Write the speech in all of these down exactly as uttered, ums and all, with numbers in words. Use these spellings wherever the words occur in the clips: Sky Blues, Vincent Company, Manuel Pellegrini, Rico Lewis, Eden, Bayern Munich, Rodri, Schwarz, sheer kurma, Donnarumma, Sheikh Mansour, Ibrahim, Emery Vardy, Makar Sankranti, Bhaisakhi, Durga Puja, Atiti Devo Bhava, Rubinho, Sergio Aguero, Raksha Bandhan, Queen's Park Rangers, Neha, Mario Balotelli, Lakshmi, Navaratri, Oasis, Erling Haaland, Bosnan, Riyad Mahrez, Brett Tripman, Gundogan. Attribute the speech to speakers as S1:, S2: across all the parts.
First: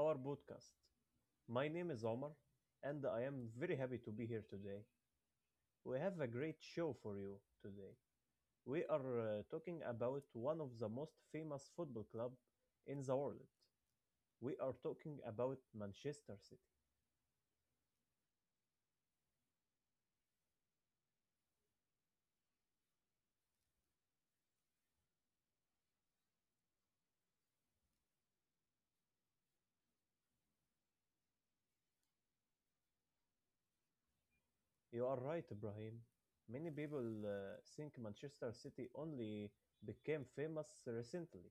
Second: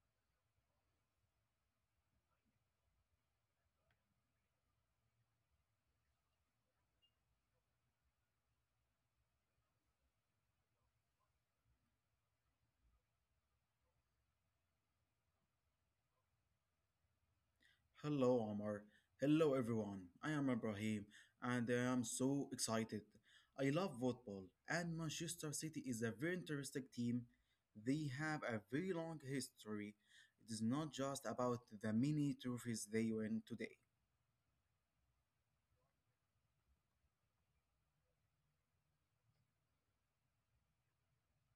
S1: our podcast. My name is Omar, and I am very happy to be here today. We have a great show for you today. We are uh, talking about one of the most famous football club in the world. We are talking about Manchester City.
S2: Hello, Omar. Hello, everyone. I am Ibrahim and I am so excited. I love football, and Manchester City is a very interesting team. They have a very long history. It is not just about the many trophies they win today.
S1: You are right, Ibrahim. Many people uh, think Manchester City only became famous recently.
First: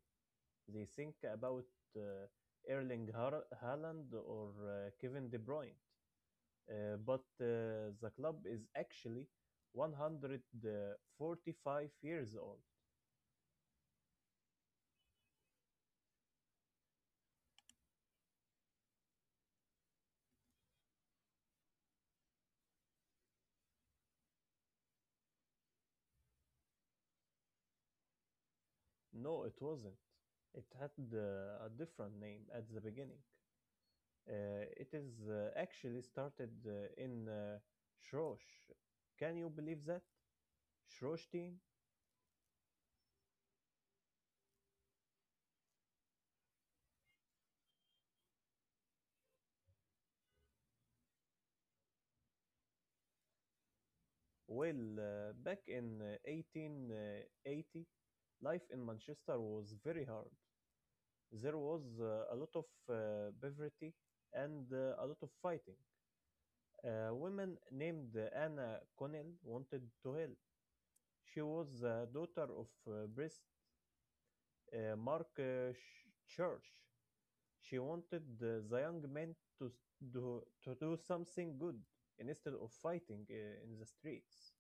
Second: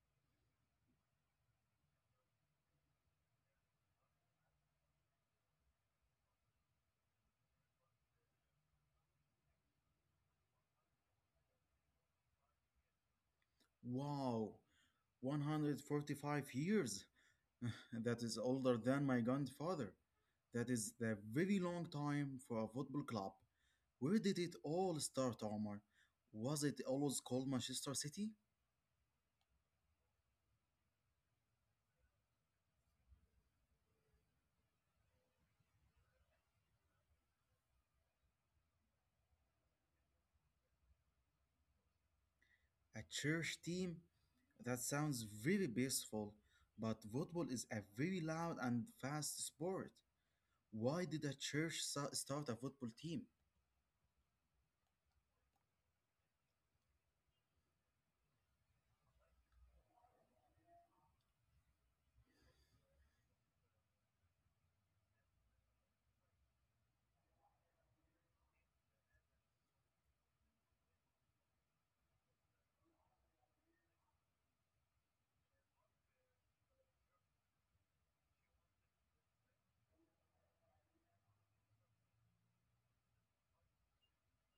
S1: They think about uh, Erling Har- Haaland or uh, Kevin De Bruyne, uh, but uh, the club is actually one hundred forty-five years old.
S2: Wow, one hundred forty-five years! That is older than my grandfather. That is a very long time for a football club. Where did it all start, Omar? Was it always called Manchester City?
S1: No, it wasn't. It had uh, a different name at the beginning. Uh, it is uh, actually started uh, in uh, Shrosh. Can you believe that? Shrosh team?
S2: A church team? That sounds very peaceful, but football is a very loud and fast sport. Why did a church sa- start a football team?
S1: Well, uh, back in uh, eighteen eighty, life in Manchester was very hard. There was uh, a lot of uh, poverty and uh, a lot of fighting. A woman named Anna Connell wanted to help. She was the daughter of uh, priest uh, Mark uh, Church. She wanted uh, the young men to do, to do something good instead of fighting uh, in the streets.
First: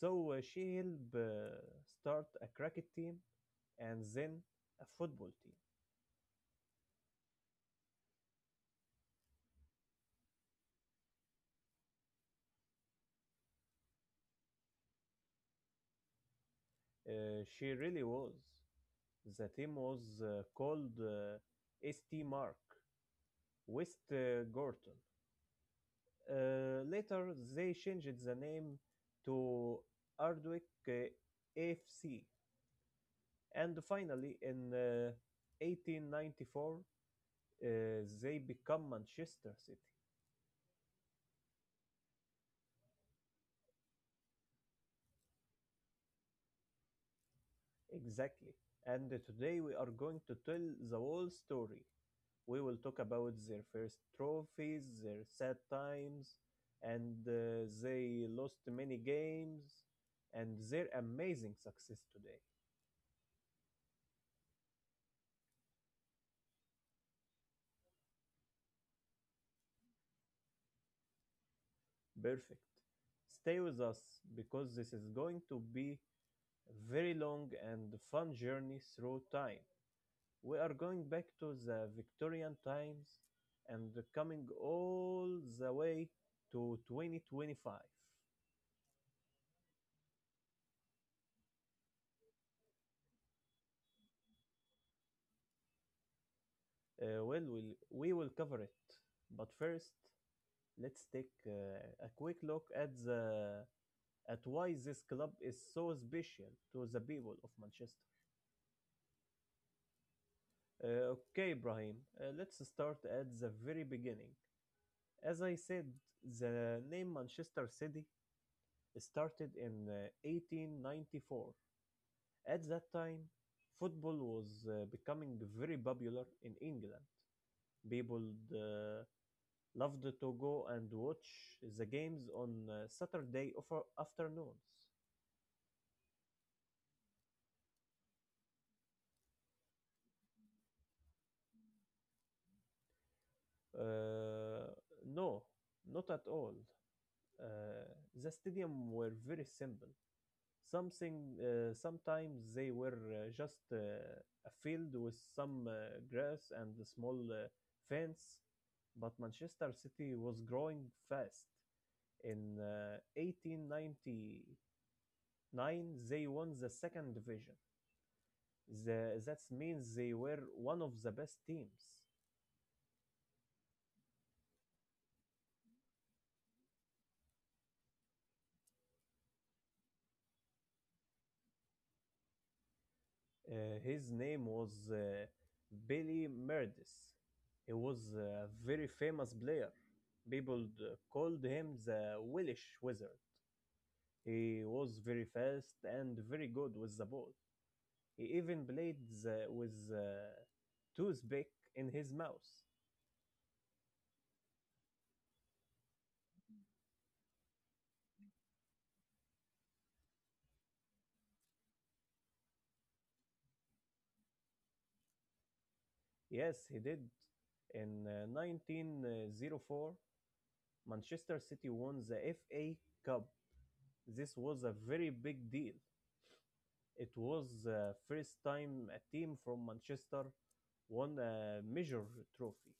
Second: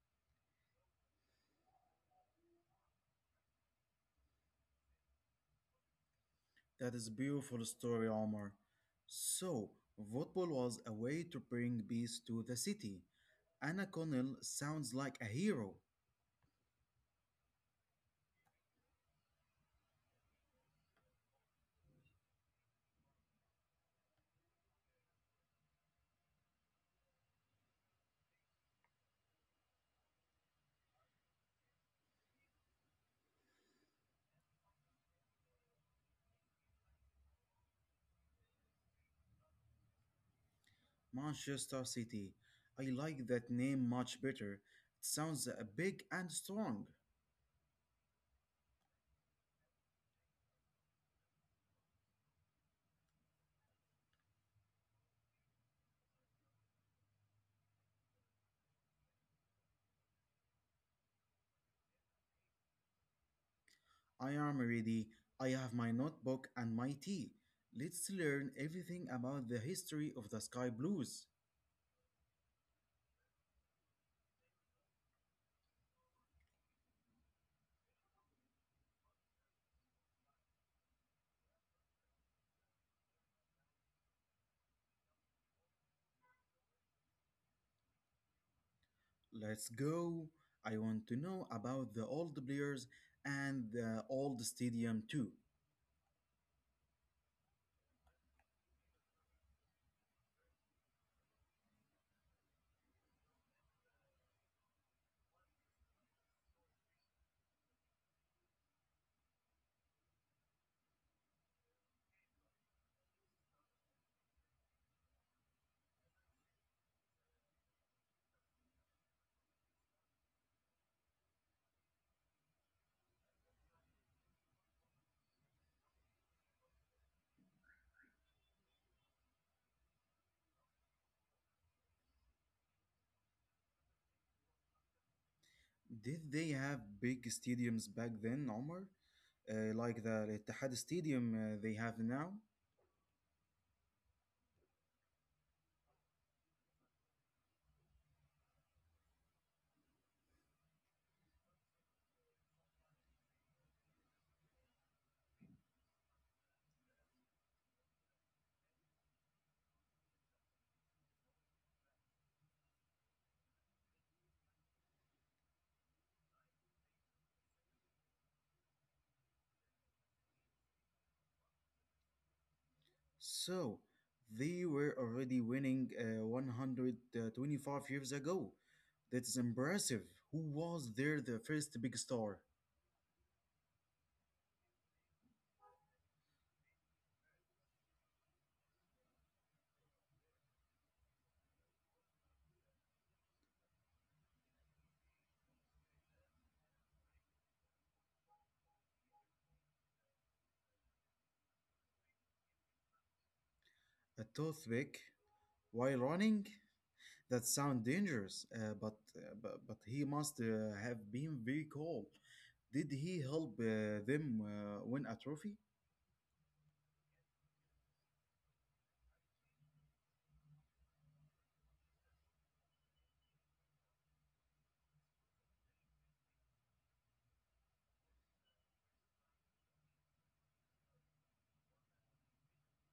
S1: So uh, she helped uh, start a cricket team and then a football team.
S2: That is a beautiful story, Omar. So, football was a way to bring peace to the city. Anna Connell sounds like a hero.
S1: Uh, she really was. The team was uh, called uh, saint Mark, West uh, Gorton. Uh, later, they changed the name to Ardwick uh, A F C, and finally, in uh, eighteen ninety-four, uh, they become Manchester City.
S2: Manchester City. I like that name much better. It sounds uh, big and strong.
S1: Exactly. And today we are going to tell the whole story. We will talk about their first trophies, their sad times, and uh, they lost many games, and their amazing success today.
S2: I am ready. I have my notebook and my tea. Let's learn everything about the history of the Sky Blues.
S1: Perfect. Stay with us because this is going to be a very long and fun journey through time. We are going back to the Victorian times and coming all the way to twenty twenty-five. Uh,
S2: Let's go. I want to know about the old players and the old stadium too.
S1: well, we'll, we will cover it, but first, let's take uh, a quick look at the at why this club is so special to the people of Manchester. Uh, okay, Ibrahim, uh, let's start at the very beginning. As I said, the name Manchester City started in uh, eighteen ninety-four. At that time, football was uh, becoming very popular in England. People uh, loved to go and watch the games on uh, Saturday afternoons.
S2: Did they have big stadiums back then, Omar? Uh, like the Etihad Stadium uh, they have now?
S1: Uh, no, not at all. Uh, the stadium were very simple. Something uh, sometimes they were uh, just uh, a field with some uh, grass and a small uh, fence, but Manchester City was growing fast. In uh, eighteen ninety-nine, they won the second division. The, that means they were one of the best teams.
S2: So, they were already winning uh, one hundred twenty-five years ago. That's impressive. Who was there the first big star?
S1: Uh, his name was uh, Billy Meredith. He was a very famous player. People uh, called him the Welsh Wizard. He was very fast and very good with the ball. He even played the, with a toothpick in his mouth.
S2: A toothpick while running? That sounds dangerous, uh, but, uh, but but he must uh, have been very cool. Did he help uh, them uh, win a trophy?
S1: Yes, he did. In uh, nineteen oh four, Manchester City won the F A Cup. This was a very big deal. It was the first time a team from Manchester won a major trophy.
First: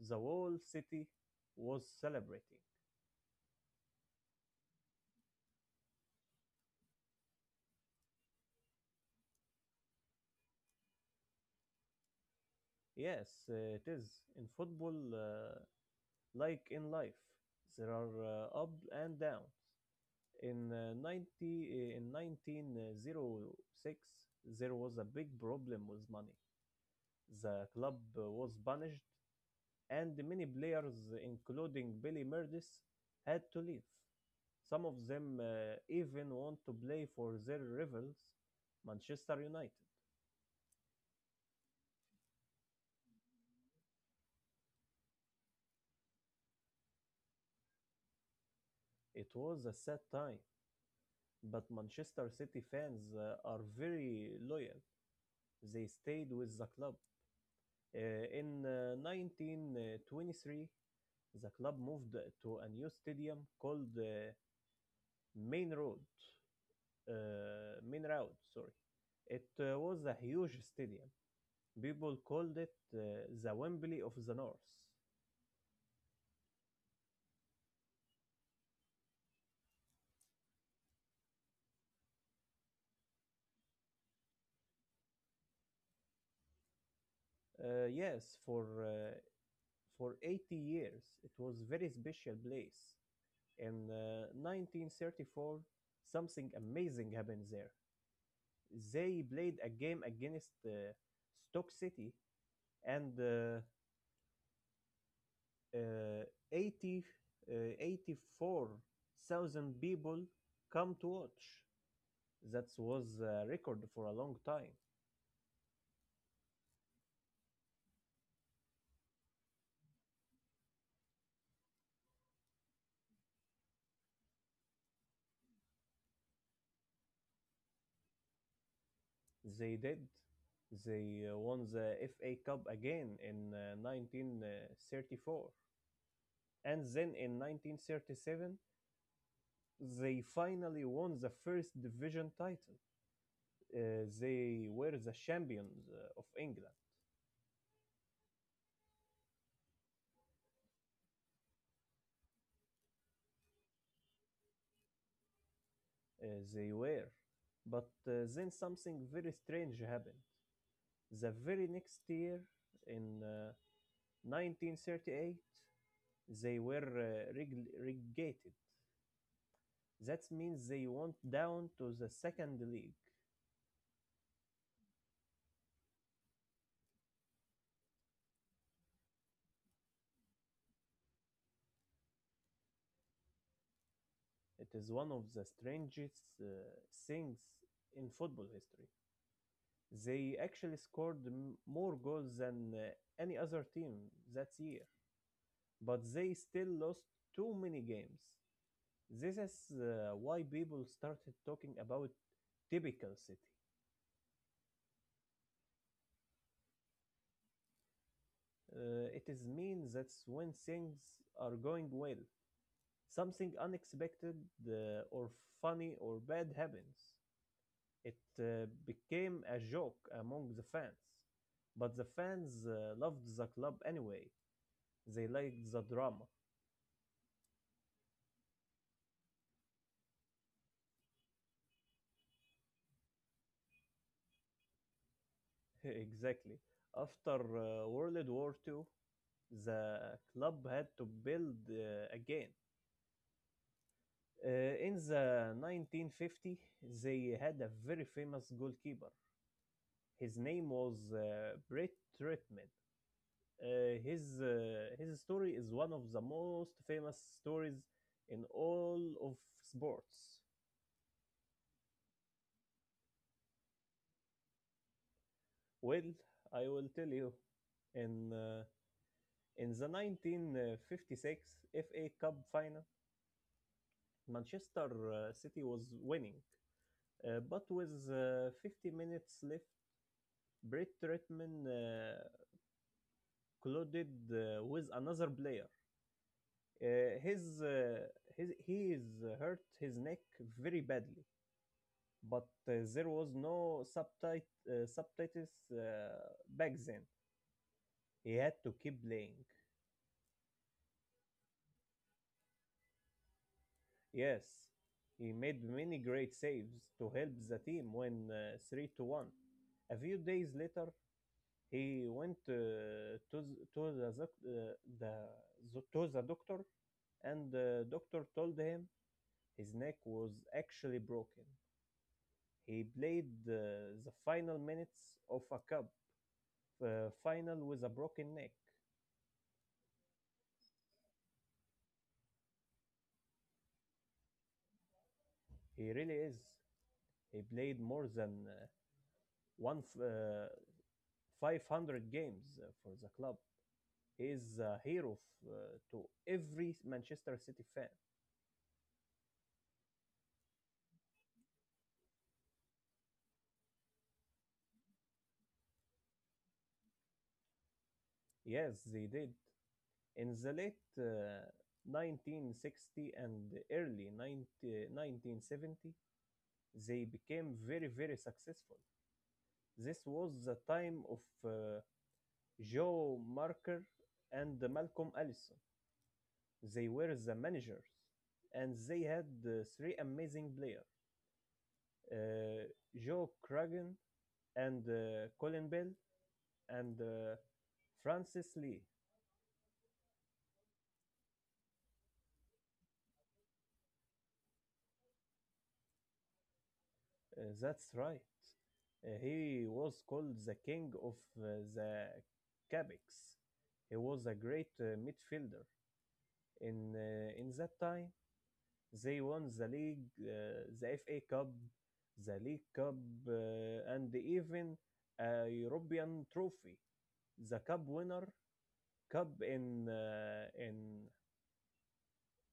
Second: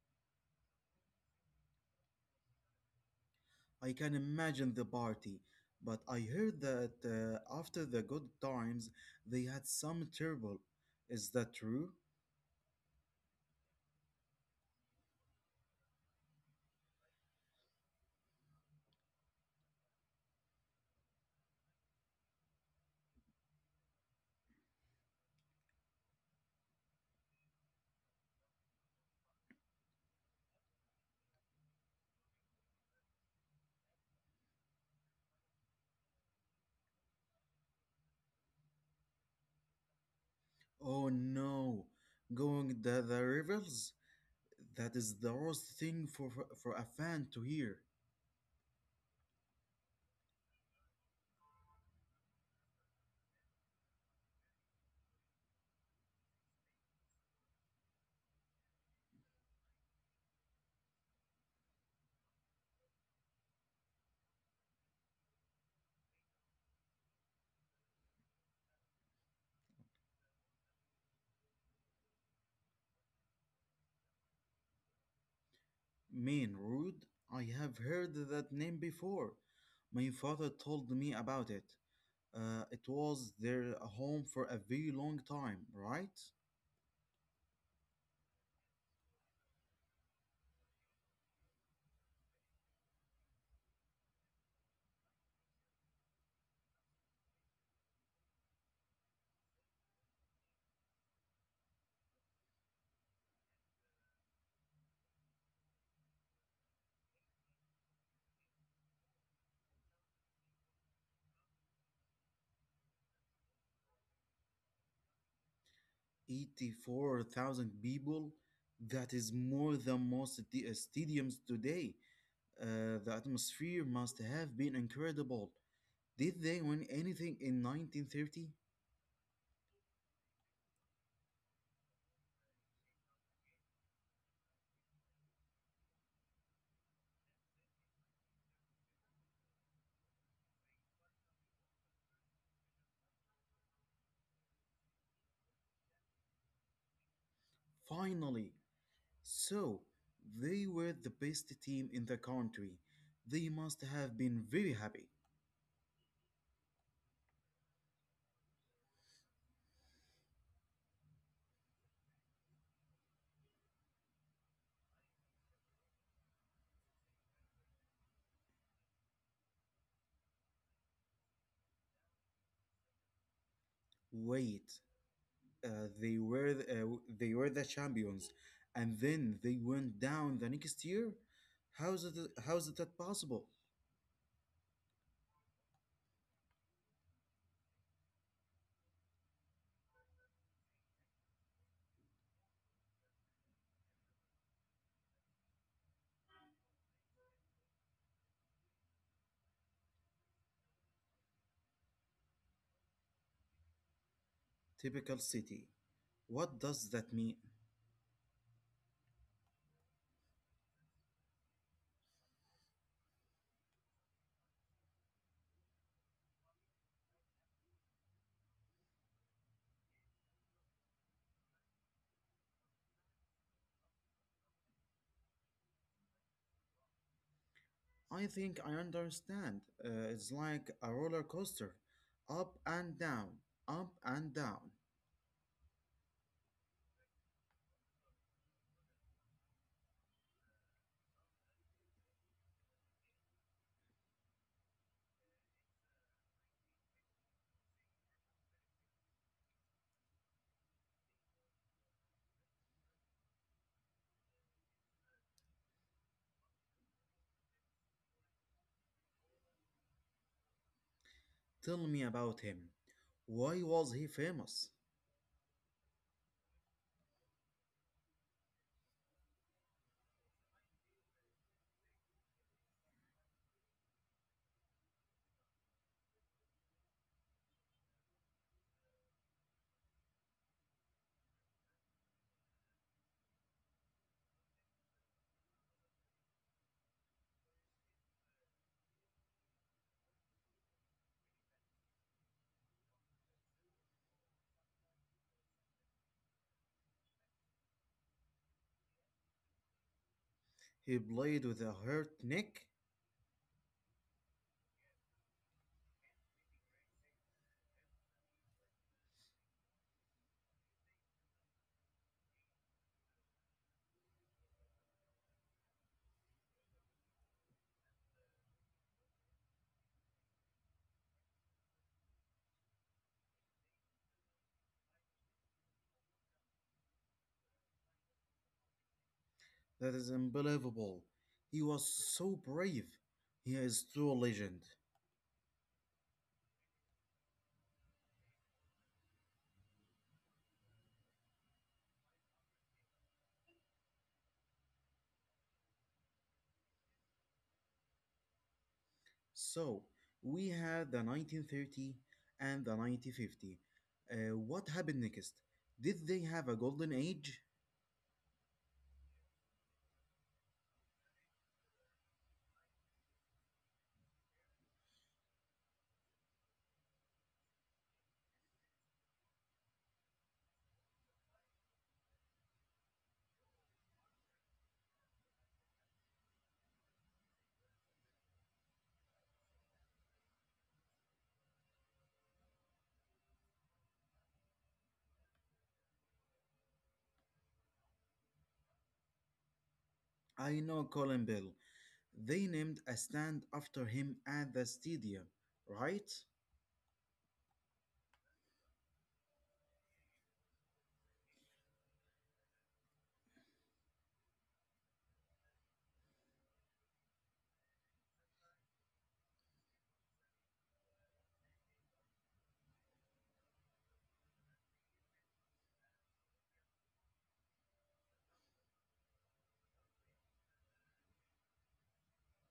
S1: The whole city was celebrating.
S2: I can imagine the party, but I heard that uh, after the good times they had some trouble. Is that true?
S1: Yes, uh, it is. In football, uh, like in life, there are uh, ups and downs. In uh, 90, eh, in nineteen oh six, there was a big problem with money. The club uh, was banished, and many players, including Billy Murdis, had to leave. Some of them uh, even want to play for their rivals, Manchester United.
S2: Oh no, going the, the rivers? That is the worst thing for, for, for a fan to hear.
S1: It was a sad time, but Manchester City fans uh, are very loyal. They stayed with the club. Uh, in uh, nineteen twenty-three, the club moved to a new stadium called uh, Main Road. Uh, Main Road, sorry. It uh, was a huge stadium. People called it uh, the Wembley of the North.
S2: Mean rude? I have heard that name before. My father told me about it. Uh, it was their home for a very long time, right?
S1: Uh, yes, for uh, for eighty years, it was very special place. In uh, nineteen thirty-four, something amazing happened there. They played a game against uh, Stoke City, and uh, uh, 80, uh, eighty-four thousand people come to watch. That was a record for a long time.
S2: eighty-four thousand people. That is more than most t- uh, stadiums today. Uh, the atmosphere must have been incredible. Did they win anything in nineteen thirty?
S1: They did. They uh, won the F A Cup again in uh, nineteen thirty-four. And then in nineteen thirty-seven, they finally won the first division title. Uh, they were the champions uh, of England.
S2: Finally. So, they were the best team in the country. They must have been very happy.
S1: Uh, they were. But uh, then something very strange happened. The very next year, in uh, nineteen thirty-eight, they were uh, reg- relegated. That means they went down to the second league.
S2: Wait, uh, they were the, uh, they were the champions, and then they went down the next year. How's it how's that possible?
S1: It is one of the strangest uh, things in football history. They actually scored m- more goals than uh, any other team that year, but they still lost too many games. This is uh, why people started talking about typical city.
S2: Typical city. What does that mean?
S1: Uh, it is means that's when things are going well, something unexpected uh, or funny or bad happens. It uh, became a joke among the fans, but the fans uh, loved the club anyway. They liked the drama.
S2: I think I understand. Uh, it's like a roller coaster up and down, up and down.
S1: exactly. After uh, World War Two, the club had to build uh, again. Uh, in the nineteen fifty, they had a very famous goalkeeper. His name was uh, Brett Tripman. Uh, his uh, his story is one of the most famous stories in all of sports.
S2: Tell me about him. Why was he famous?
S1: Well, I will tell you. In uh, in the nineteen fifty-six F A Cup final, Manchester uh, City was winning, uh, but with uh, fifty minutes left, Brett Tripman uh, colluded uh, with another player. Uh, his, uh, his, he is hurt his neck very badly, but uh, there was no subtit- uh, subtitles uh, back then. He had to keep playing.
S2: He played with a hurt neck?
S1: Yes, he made many great saves to help the team win uh, three to one. A few days later, he went uh, to, th- to, the, doc- uh, the, zo- to the doctor and the doctor told him his neck was actually broken. He played uh, the final minutes of a cup uh, final with a broken neck.
S2: That is unbelievable. He was so brave. He is true legend.
S1: He really is. He played more than uh, one f- uh, five hundred games uh, for the club. He is a hero f- uh, to every Manchester City fan.
S2: So, we had the nineteen thirty and the nineteen fifty. Uh, what happened next? Did they have a golden age?
S1: Yes, they did. In the late uh, nineteen sixty and early nineteen seventy, they became very, very successful. This was the time of uh, Joe Marker and Malcolm Allison. They were the managers, and they had uh, three amazing players, uh, Joe Cragen and uh, Colin Bell and uh, Francis Lee.
S2: I know Colin Bell. They named a stand after him at the stadium, right?
S1: Uh, that's right. Uh, he was called the king of uh, the Cabecs. He was a great uh, midfielder. In uh, in that time, they won the league, uh, the F A Cup, the League Cup, uh, and even a European trophy, the Cup winner cup in uh, in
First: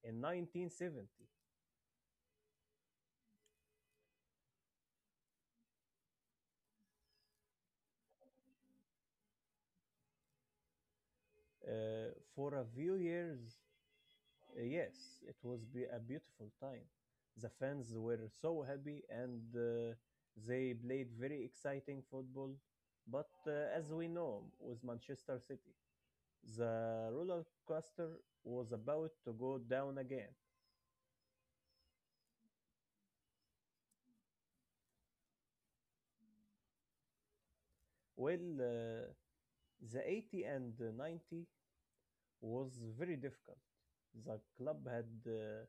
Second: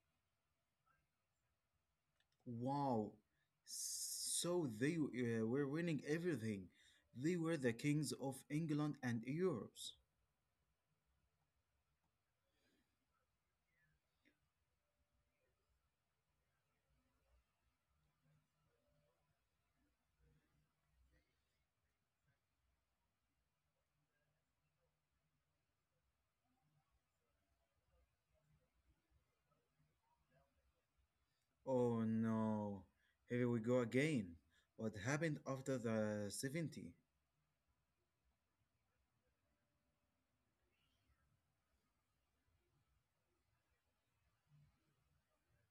S1: in nineteen seventy.
S2: Wow. So they uh, were winning everything. They were the kings of England and Europe.
S1: Uh, for a few years, Uh, yes, it was be a beautiful time. The fans were so happy and uh, they played very exciting football. But uh, as we know, with Manchester City, the roller coaster was about to go down again.
S2: Oh no. Here we go again. What happened after the seventy?
S1: Well, uh, the eighty and the ninety was very difficult. The club had uh,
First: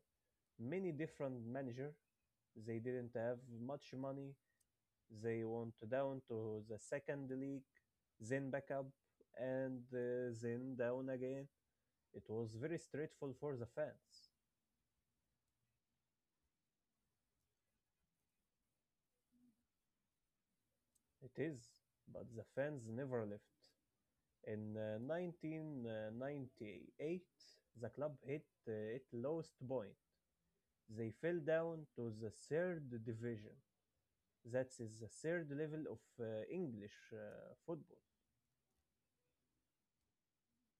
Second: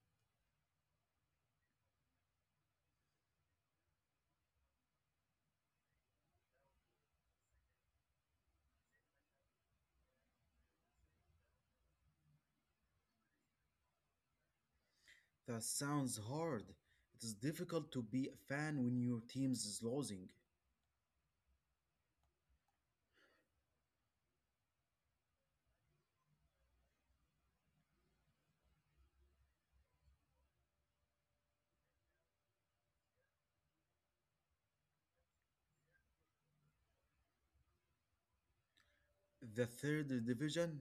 S1: many different managers. They didn't have much money. They went down to the second league, then back up, and uh, then down again. It was very stressful for the fans.
S2: That sounds hard. It is difficult to be a fan when your team is losing.
S1: It is, but the fans never left. In uh, nineteen ninety-eight, the club hit uh, its lowest point. They fell down to the third division. That is the third level of uh, English uh, football.
S2: The third division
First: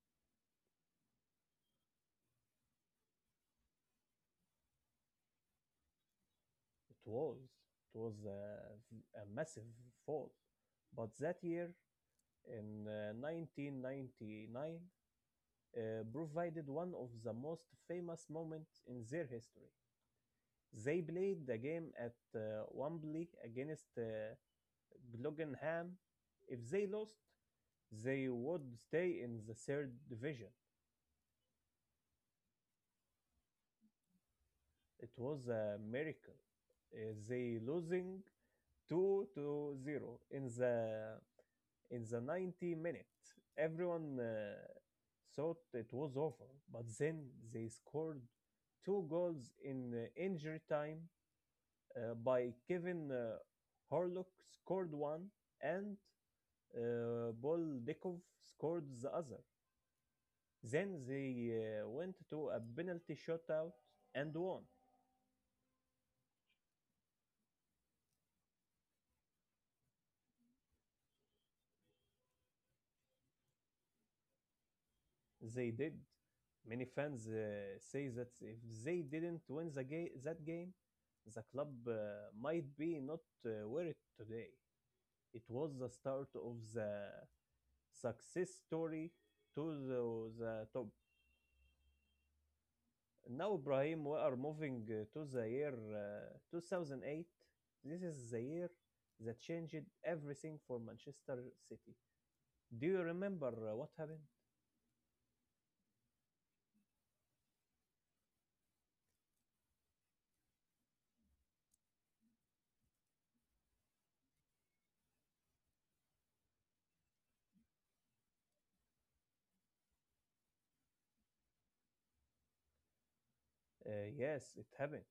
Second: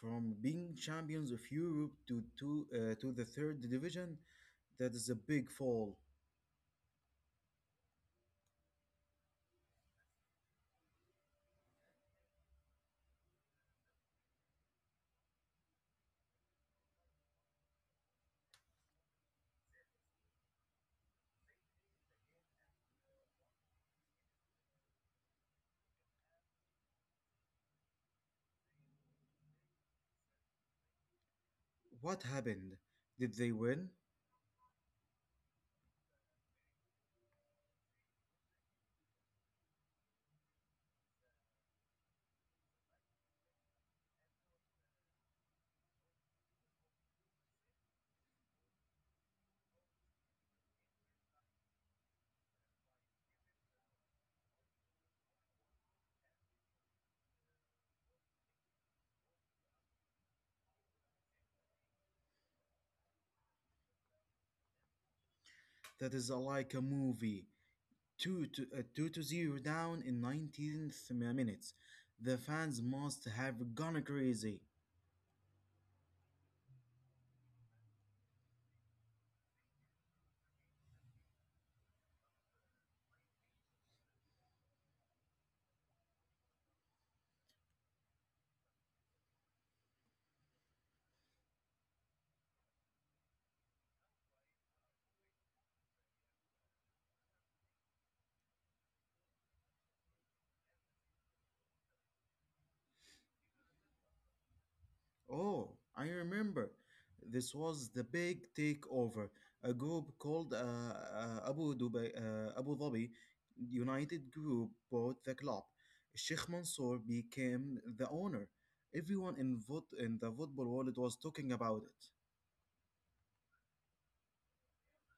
S2: from being champions of Europe to to, uh, to the third division. That is a big fall.
S1: It was, it was a, a massive fall. But that year, in uh, nineteen ninety-nine uh, provided one of the most famous moments in their history. They played the game at uh, Wembley against uh, Gillingham. If they lost, they would stay in the third division.
S2: What happened? Did they win?
S1: It was a miracle. Uh, they losing two to zero in the in the ninety minute, everyone uh, thought it was over, but then they scored two goals in uh, injury time, uh, by Kevin uh, Horlock scored one and uh, Boldikov scored the other. Then they uh, went to a penalty shootout and won.
S2: That is uh, like a movie. Two to uh, two to zero down in nineteenth minutes. The fans must have gone crazy.
S1: They did. Many fans uh, say that if they didn't win the ga- that game, the club uh, might be not uh, where it today. It was the start of the success story to the, the top. Now, Ibrahim, we are moving uh, to the year uh, two thousand eight. This is the year that changed everything for Manchester City. Do you remember uh, what happened?
S2: Oh, I remember. This was the big takeover. A group called uh, uh, Abu Dubai, uh, Abu Dhabi United Group bought the club. Sheikh Mansour became the owner. Everyone in, vot- in the football world was talking about it.
S1: Uh, yes, it happened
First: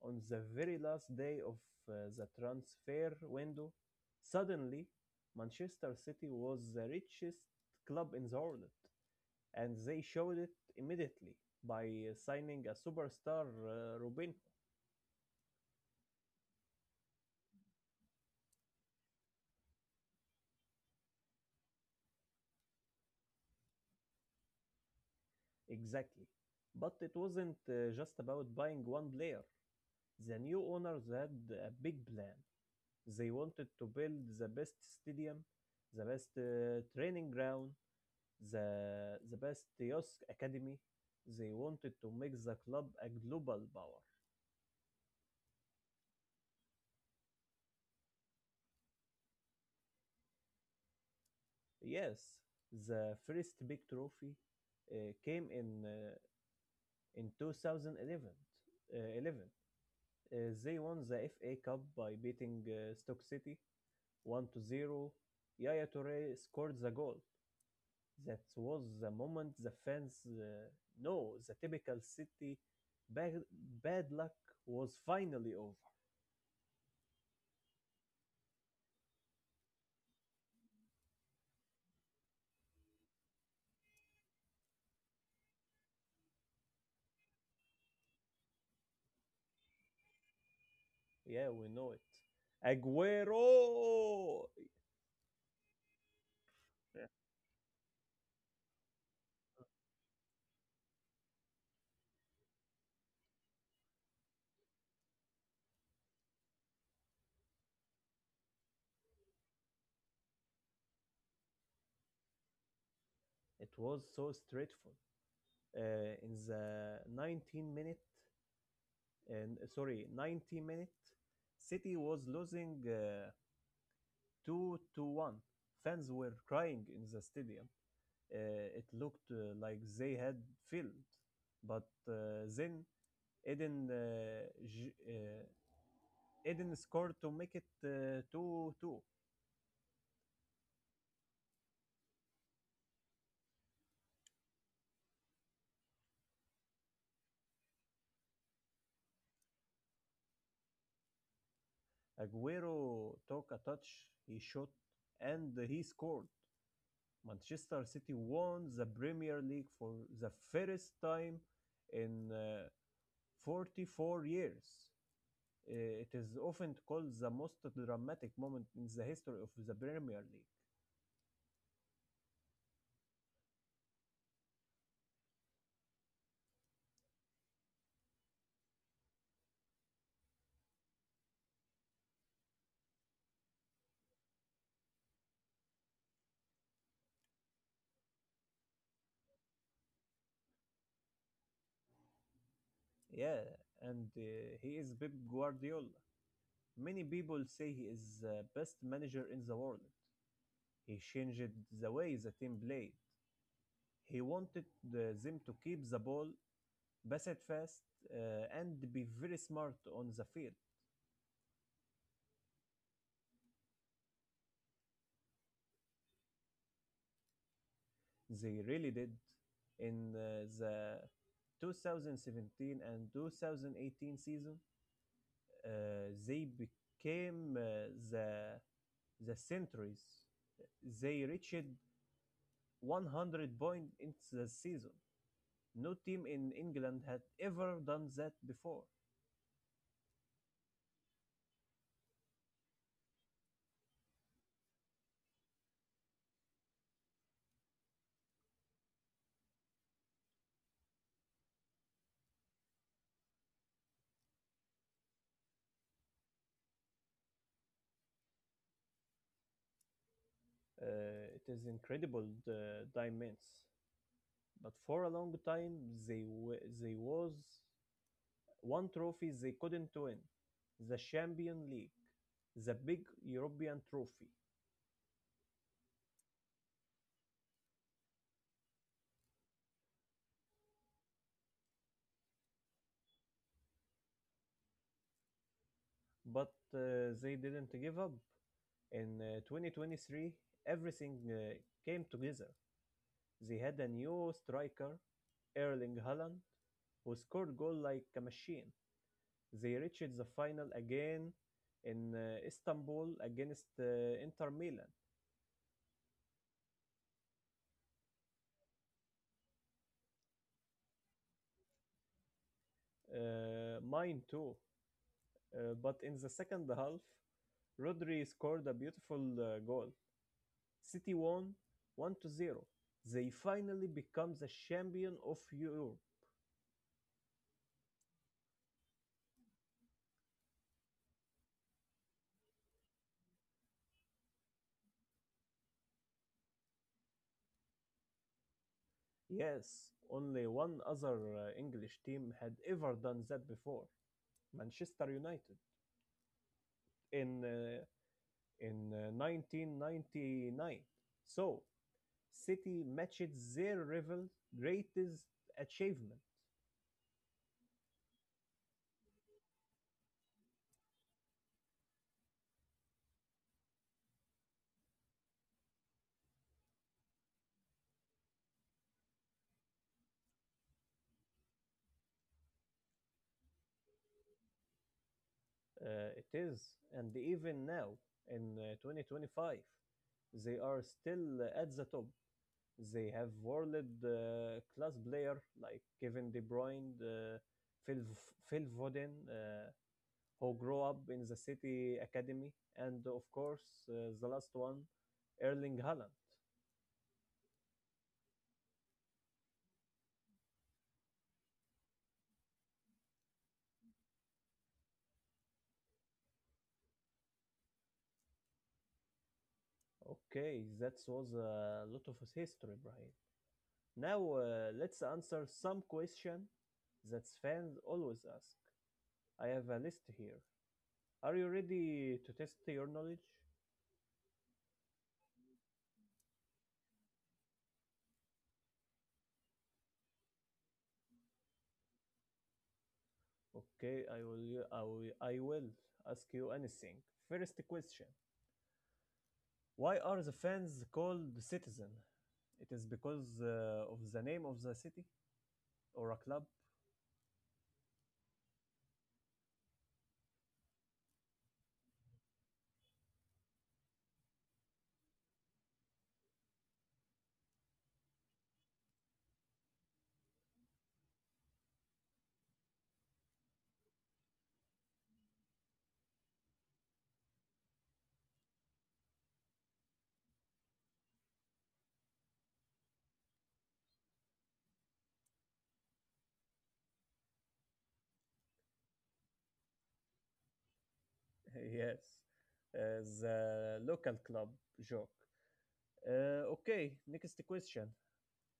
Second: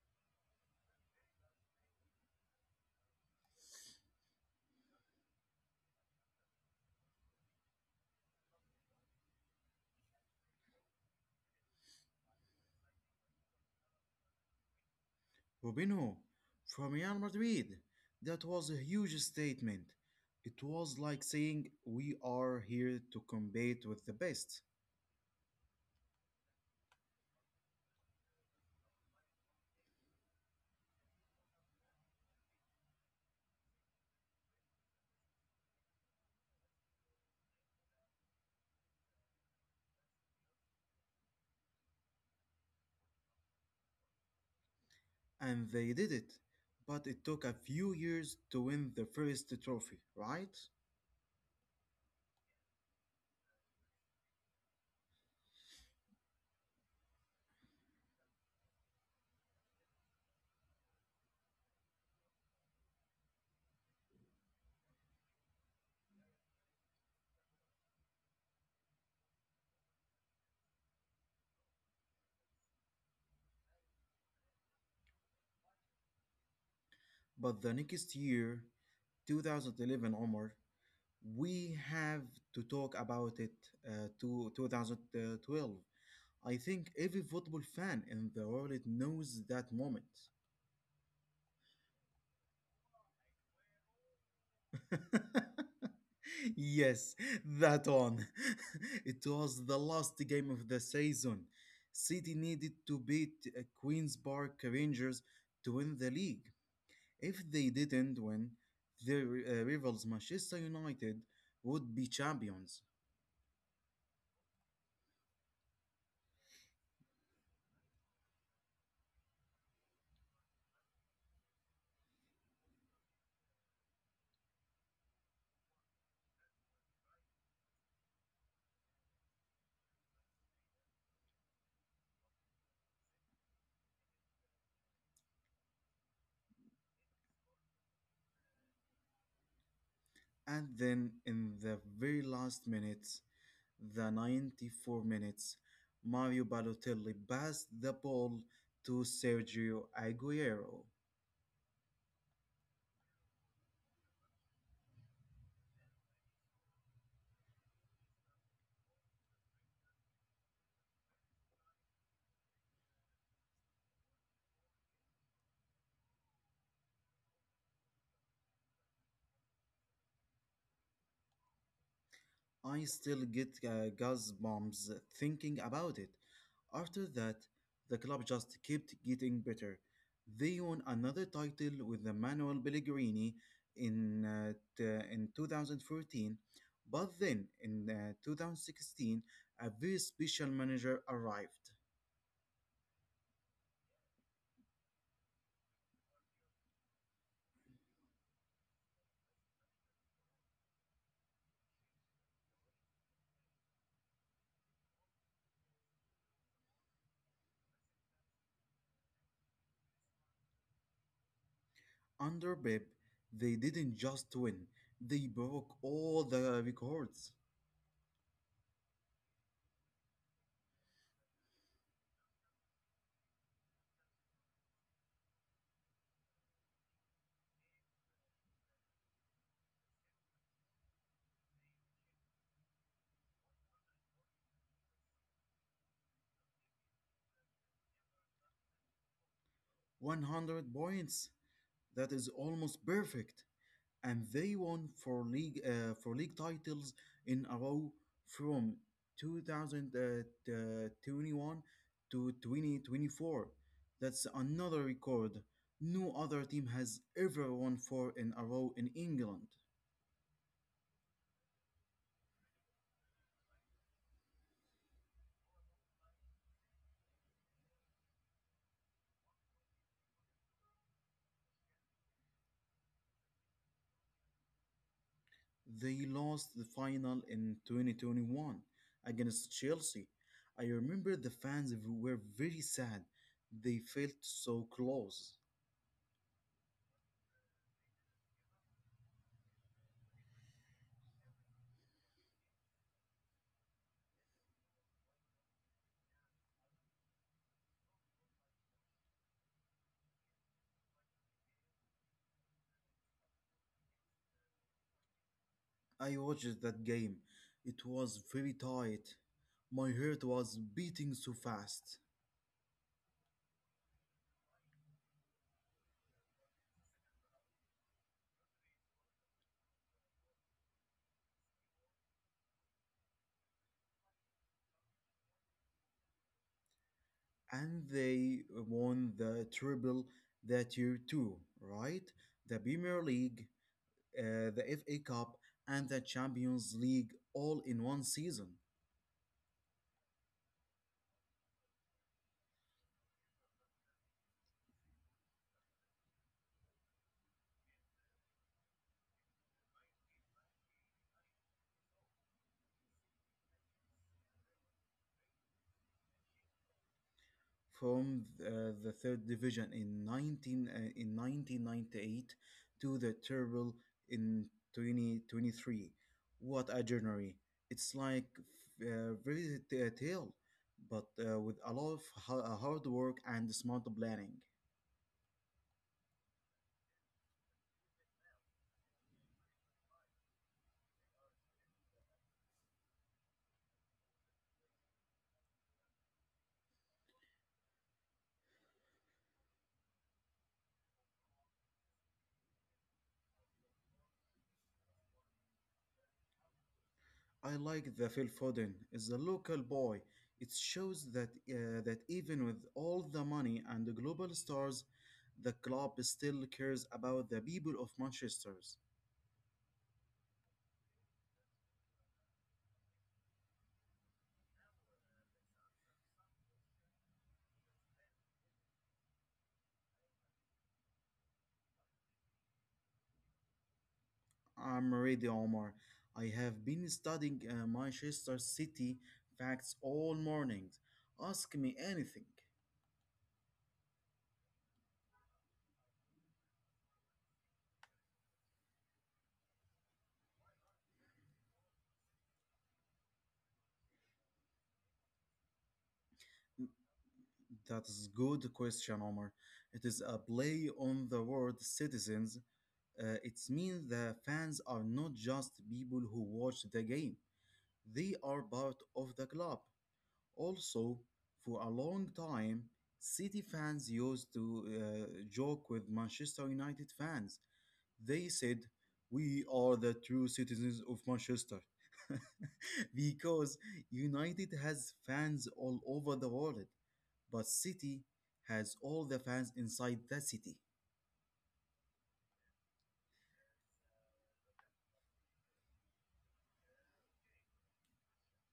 S1: on the very last day of uh, the transfer window, suddenly Manchester City was the richest club in the world, and they showed it immediately by uh, signing a superstar, uh, Robin.
S2: Rubinho from Real Madrid. That was a huge statement. It was like saying, "We are here to compete with the best."
S1: Exactly. But it wasn't uh, just about buying one player. The new owners had a big plan. They wanted to build the best stadium, the best uh, training ground, the the best youth academy. They wanted to make the club a global power.
S2: And they did it. But it took a few years to win the first trophy, right?
S1: Yes, the first big trophy uh, came in uh, in two thousand eleven. Uh, 11. Uh, they won the F A Cup by beating uh, Stoke City one to zero. Yaya Toure scored the goal. That was the moment the fans uh, know the typical City bad, bad luck was finally over.
S2: But the next year, twenty eleven, Omar, we have to talk about it uh, to two thousand twelve. I think every football fan in the world knows that moment.
S1: Yeah, we know it. Aguero. Yeah.
S2: Yes, that one. It was the last game of the season. City needed to beat uh, Queen's Park Rangers to win the league. If they didn't win, their uh, rivals Manchester United would be champions.
S1: It was so straightful. Uh, in the nineteen minute, and uh, sorry, ninety minute, City was losing uh, two to one. Fans were crying in the stadium. Uh, it looked uh, like they had failed, but uh, then Eden uh, uh, Eden scored to make it uh, two two.
S2: And then in the very last minutes, the ninety-four minutes, Mario Balotelli passed the ball to Sergio Aguero.
S1: Aguero took a touch, he shot, and he scored. Manchester City won the Premier League for the first time in uh, forty-four years. Uh, It is often called the most dramatic moment in the history of the Premier League.
S2: I still get uh, gas bombs thinking about it. After that, the club just kept getting better. They won another title with the Manuel Pellegrini in, uh, t- in twenty fourteen, but then in uh, two thousand sixteen, a very special manager arrived.
S1: Yeah, and uh, he is Pep Guardiola. Many people say he is the best manager in the world. He changed the way the team played. He wanted uh, them to keep the ball pass it fast, uh, and be very smart on the field.
S2: Under Pep, they didn't just win, they broke all the records.
S1: They really did. In uh, the twenty seventeen and two thousand eighteen season, uh, they became uh, the the centuries. They reached one hundred points in the season. No team in England had ever done that before.
S2: one hundred points. That is almost perfect. And they won four league uh, four league titles in a row from twenty twenty-one to twenty twenty-four. That's another record. No other team has ever won four in a row in England.
S1: Uh, it is incredible the dimensions. But for a long time, they wa- they was one trophy they couldn't win, the Champions League, the big European trophy.
S2: They lost the final in twenty twenty-one against Chelsea. I remember the fans were very sad. They felt so close.
S1: But uh, they didn't give up. In uh, twenty twenty-three, everything uh, came together. They had a new striker, Erling Haaland, who scored goal like a machine. They reached the final again in uh, Istanbul against uh, Inter Milan.
S2: I watched that game. It was very tight. My heart was beating so fast.
S1: Uh, mine too. Uh, but in the second half, Rodri scored a beautiful uh, goal. City won one to zero. They finally become the champion of Europe.
S2: And they won the treble that year too, right? The Premier League, uh, the F A Cup, and the Champions League all in one season.
S1: Yes, only one other uh, English team had ever done that before Manchester United in, uh, in uh, nineteen ninety-nine. So, City matched their rival's greatest achievement.
S2: From uh, the third division in 19 uh, in nineteen ninety-eight to the treble in twenty twenty-three. What a journey. It's like uh, very t- tale, but uh, with a lot of ha- uh, hard work and smart planning.
S1: Uh, it is, and even now in uh, twenty twenty-five, they are still uh, at the top. They have world-class player like Kevin De Bruyne, uh, Phil, Phil Foden, uh, who grew up in the City Academy, and of course, uh, the last one, Erling Haaland.
S2: I like the Phil Foden is a local boy. It shows that uh, that even with all the money and the global stars, the club still cares about the people of Manchester.
S1: Okay, that was a lot of his history, Brian. Now uh, let's answer some question that fans always ask. I have a list here. Are you ready to test your knowledge?
S2: I'm ready, Omar. I have been studying uh, Manchester City facts all morning. Ask me anything.
S1: Okay, I will, I will, I will ask you anything. First question: Why are the fans called Citizen? It is because uh, of the name of the city or a club?
S2: That's good question, Omar. It is a play on the word citizens. Uh, it means the fans are not just people who watch the game. They are part of the club. Also, for a long time, City fans used to uh, joke with Manchester United fans. They said, "We are the true citizens of Manchester" because United has fans all over the world, but City has all the fans inside the city.
S1: Yes, uh, the local club joke. Uh, okay, next question.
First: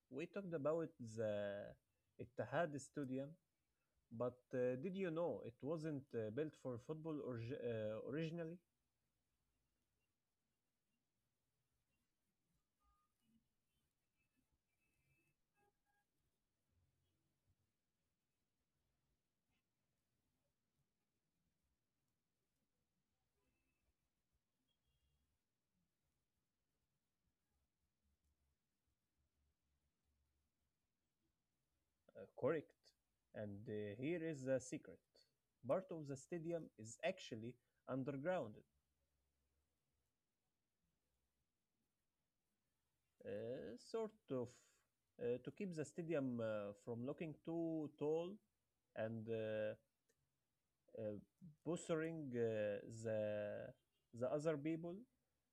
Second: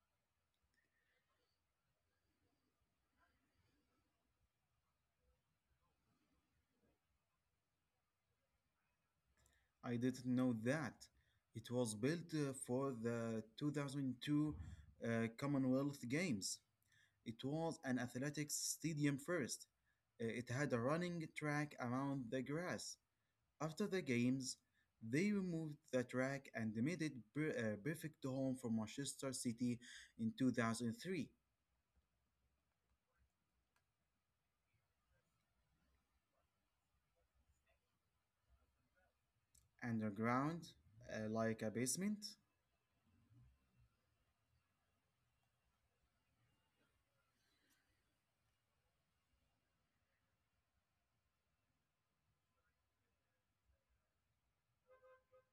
S1: We talked about the Ittihad Stadium, but uh, did you know it wasn't uh, built for football orgi- uh, originally?
S2: I didn't know that. It was built uh, for the two thousand two uh, Commonwealth Games. It was an athletics stadium first. Uh, It had a running track around the grass. After the games, they removed the track and made it per- a perfect home for Manchester City in two thousand three.
S1: Uh, correct. And uh, here is the secret. Part of the stadium is actually underground,
S2: Underground, uh, like a basement?
S1: uh, sort of, uh, to keep the stadium uh, from looking too tall and uh, uh, bothering uh, the the other people.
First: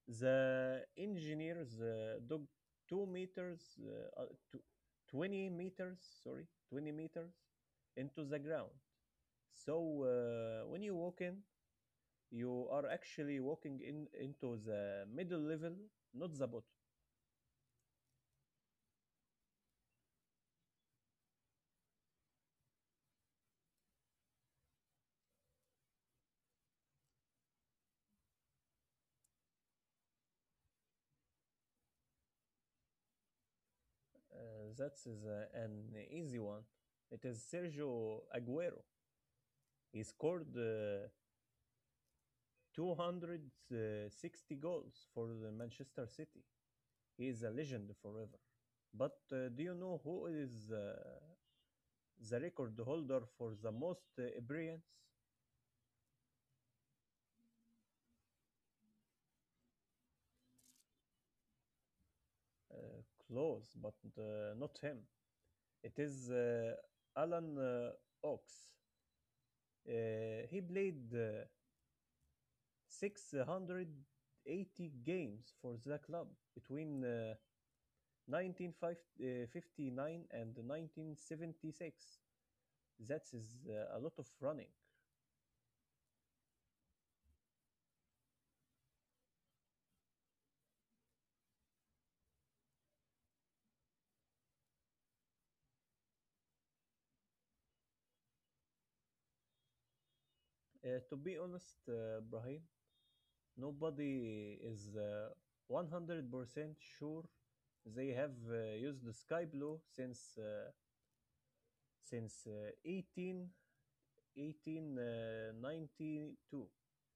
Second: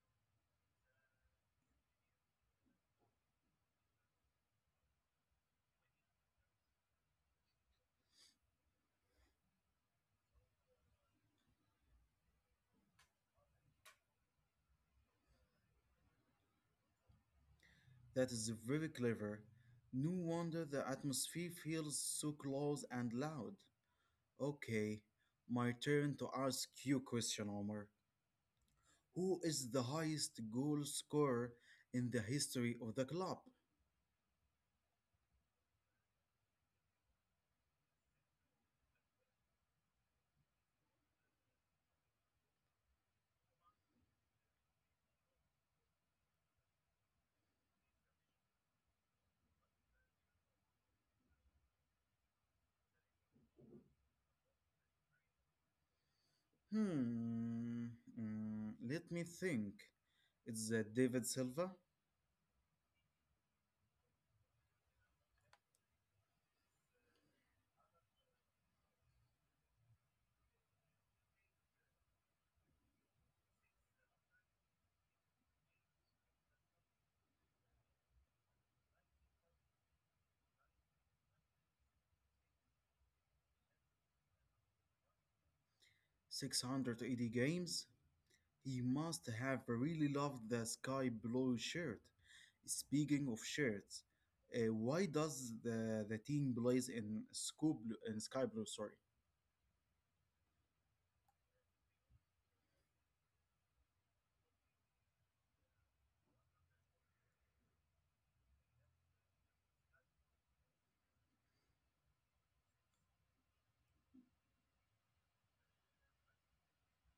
S1: The engineers uh, dug two meters, uh, uh, tw- twenty meters, sorry, twenty meters into the ground. So uh, when you walk in, you are actually walking in into the middle level, not the bottom.
S2: That is very clever. No wonder the atmosphere feels so close and loud. Okay, my turn to ask you question, Omar. Who is the highest goal scorer in the history of the club?
S1: Uh, that is uh, an easy one. It is Sergio Aguero. He scored uh, two hundred sixty goals for the Manchester City. He is a legend forever. But uh, do you know who is uh, the record holder for the most uh, appearance?
S2: Hmm, mm, let me think. It's uh, David Silva,
S1: Uh, close, but uh, not him. It is uh, Alan uh, Ox. Uh, he played uh, six hundred eighty games for the club between uh, nineteen fifty-nine and nineteen seventy-six. That is uh, a lot of running.
S2: six hundred eighty games. He must have really loved the sky blue shirt. Speaking of shirts, uh, why does the, the team plays in sky blue, in sky blue? Sorry,
S1: Uh, to be honest, uh, Brahim, nobody is uh, one hundred percent sure they have uh, used the sky blue since uh, since uh, 18 eighteen ninety-two.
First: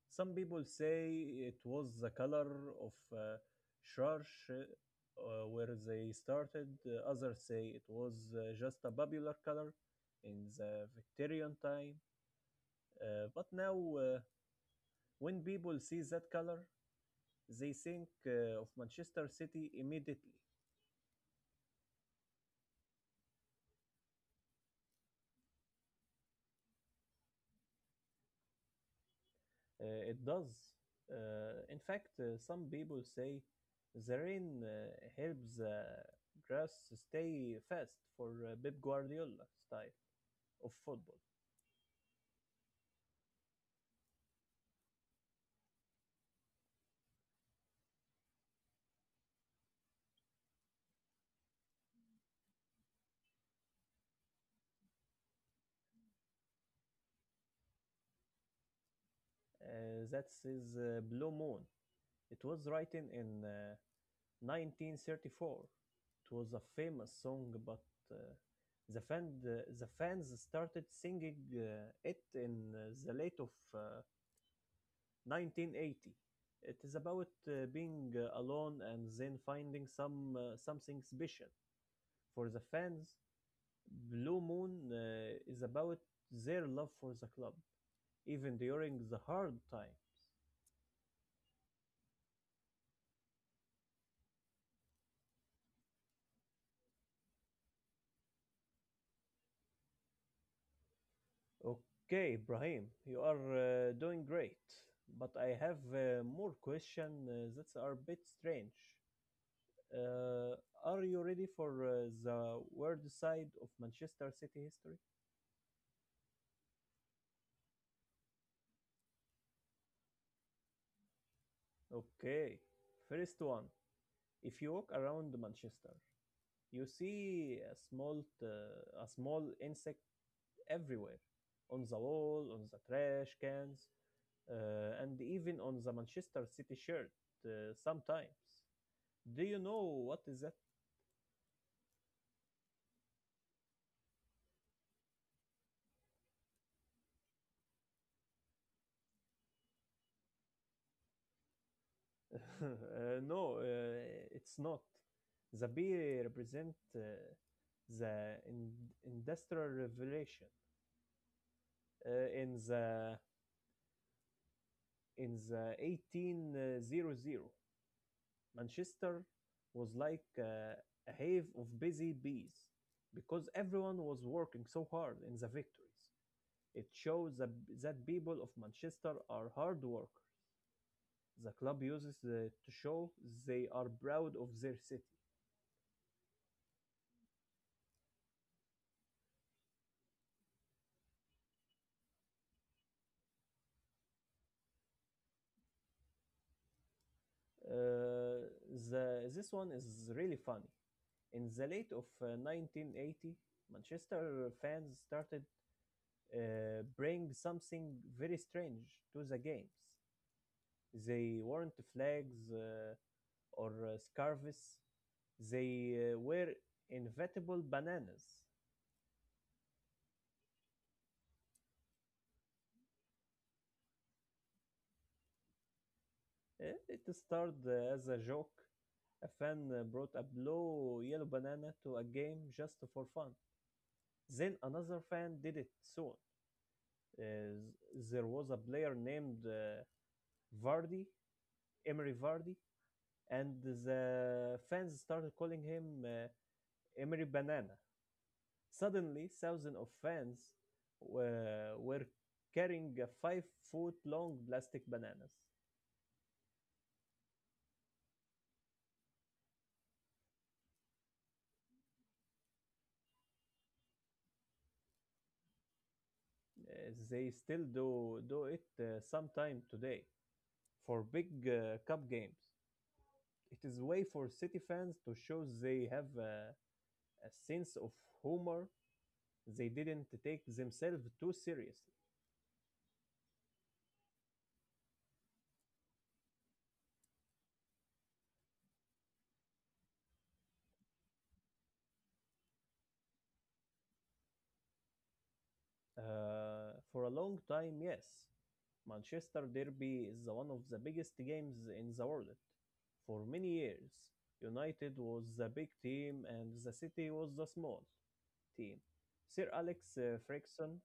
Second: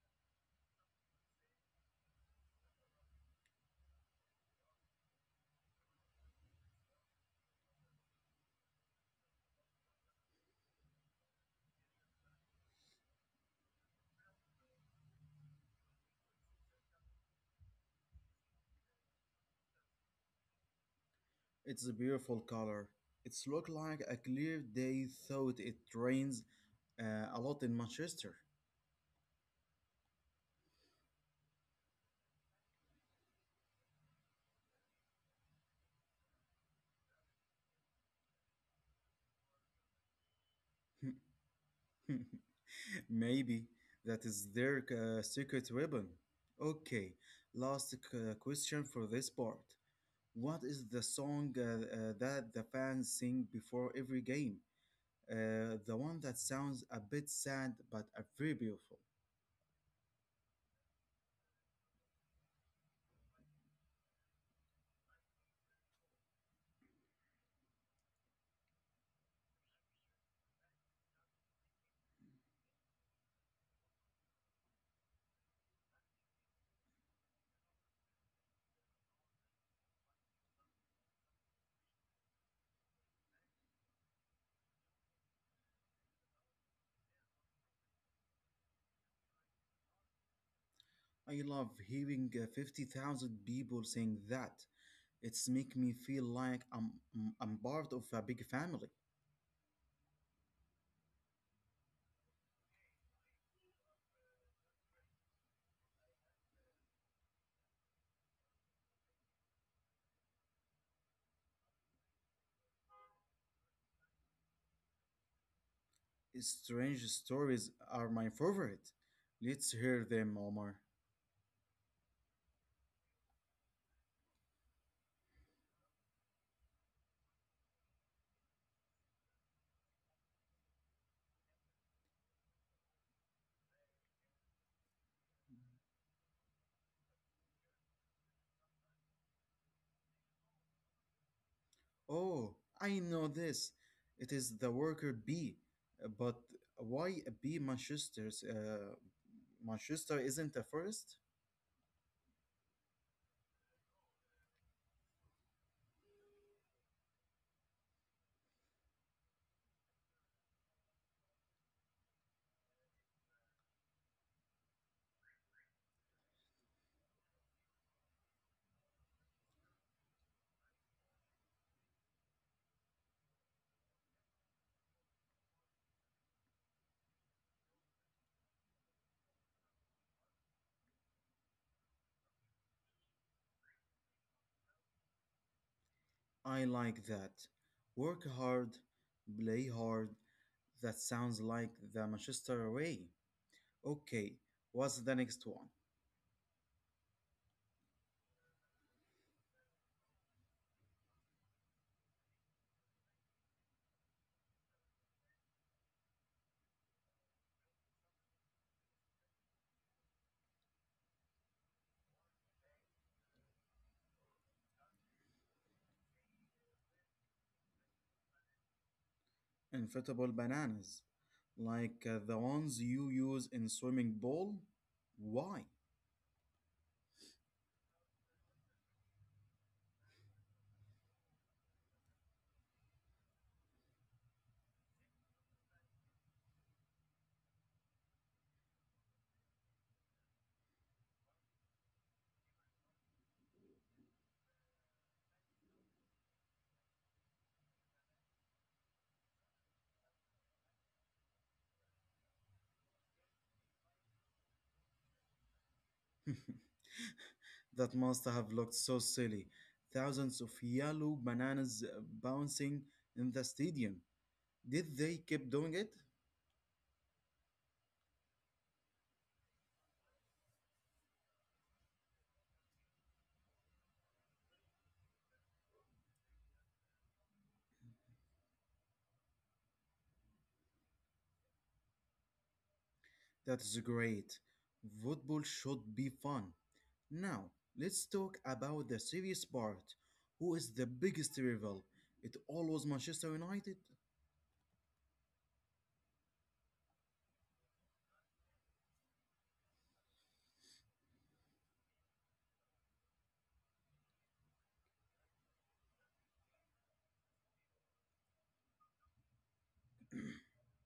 S1: Some people say it was the color of uh, Schwarz, uh, where they started. Uh, Others say it was uh, just a popular color in the Victorian time. Uh, but now, uh, when people see that color, they think uh, of Manchester City immediately.
S2: it's a beautiful color. It's look like a clear day, thought it rains uh, a lot in Manchester.
S1: Uh, it does. Uh, in fact, uh, some people say the rain uh, helps the grass stay fast for uh, Pep Guardiola style of football.
S2: Maybe that is their uh, secret weapon. Okay, last uh, question for this part. What is the song uh, uh, that the fans sing before every game? Uh, the one that sounds a bit sad but uh, very beautiful.
S1: Uh, that's his uh, Blue Moon. It was written in uh, nineteen thirty-four. It was a famous song, but uh, the, fan, the, the fans started singing uh, it in uh, the late of uh, nineteen eighty. It is about uh, being uh, alone and then finding some uh, something special. For the fans, Blue Moon uh, is about their love for the club, even during the hard time.
S2: I love hearing uh, fifty thousand people saying that. It's make me feel like I'm, I'm I'm part of a big family.
S1: Okay, Ibrahim, you are uh, doing great, but I have uh, more questions uh, that are a bit strange. Uh, are you ready for uh, the world side of Manchester City history?
S2: Strange stories are my favorite. Let's hear them, Omar.
S1: Okay, first one. If you walk around Manchester, you see a small uh, a small insect everywhere, on the wall, on the trash cans, uh, and even on the Manchester City shirt uh, sometimes. Do you know what is that?
S2: Oh, I know this. It is the worker bee. Uh, But why a bee? Manchester's uh, Manchester isn't a forest?
S1: Uh, no, uh, it's not. The bee represent uh, the in- industrial revolution uh, in the in the eighteen hundreds, Manchester was like uh, a hive of busy bees because everyone was working so hard in the victories. It shows that, that people of Manchester are hard workers. The club uses the, to show they are proud of their city.
S2: I like that. Work hard, play hard. That sounds like the Manchester way. Okay, what's the next one?
S1: Uh, the, this one is really funny. In the late of uh, nineteen eighty, Manchester fans started uh, bring something very strange to the games. They weren't flags, uh, or uh, scarves, they uh, were inevitable bananas.
S2: Inflatable bananas. Like uh, the ones you use in swimming pool? Why?
S1: Eh, It started uh, as a joke. A fan uh, brought a blue yellow banana to a game just for fun. Then another fan did it soon. Uh, there was a player named uh, Vardy, Emery Vardy, and the fans started calling him uh, Emery Banana. Suddenly, thousands of fans were, were carrying uh, five foot long plastic bananas.
S2: That must have looked so silly. Thousands of yellow bananas uh, bouncing in the stadium. Did they keep doing it?
S1: Uh, they still do, do it uh, sometime today for big uh, cup games. It is way for city fans to show they have uh, a sense of humor. They didn't take themselves too seriously.
S2: That is great. Football should be fun. Now, let's talk about the serious part. Who is the biggest rival? It always Manchester United?
S1: Uh, for a long time, yes. Manchester Derby is one of the biggest games in the world. For many years, United was the big team and the City was the small team. Sir Alex uh, Ferguson,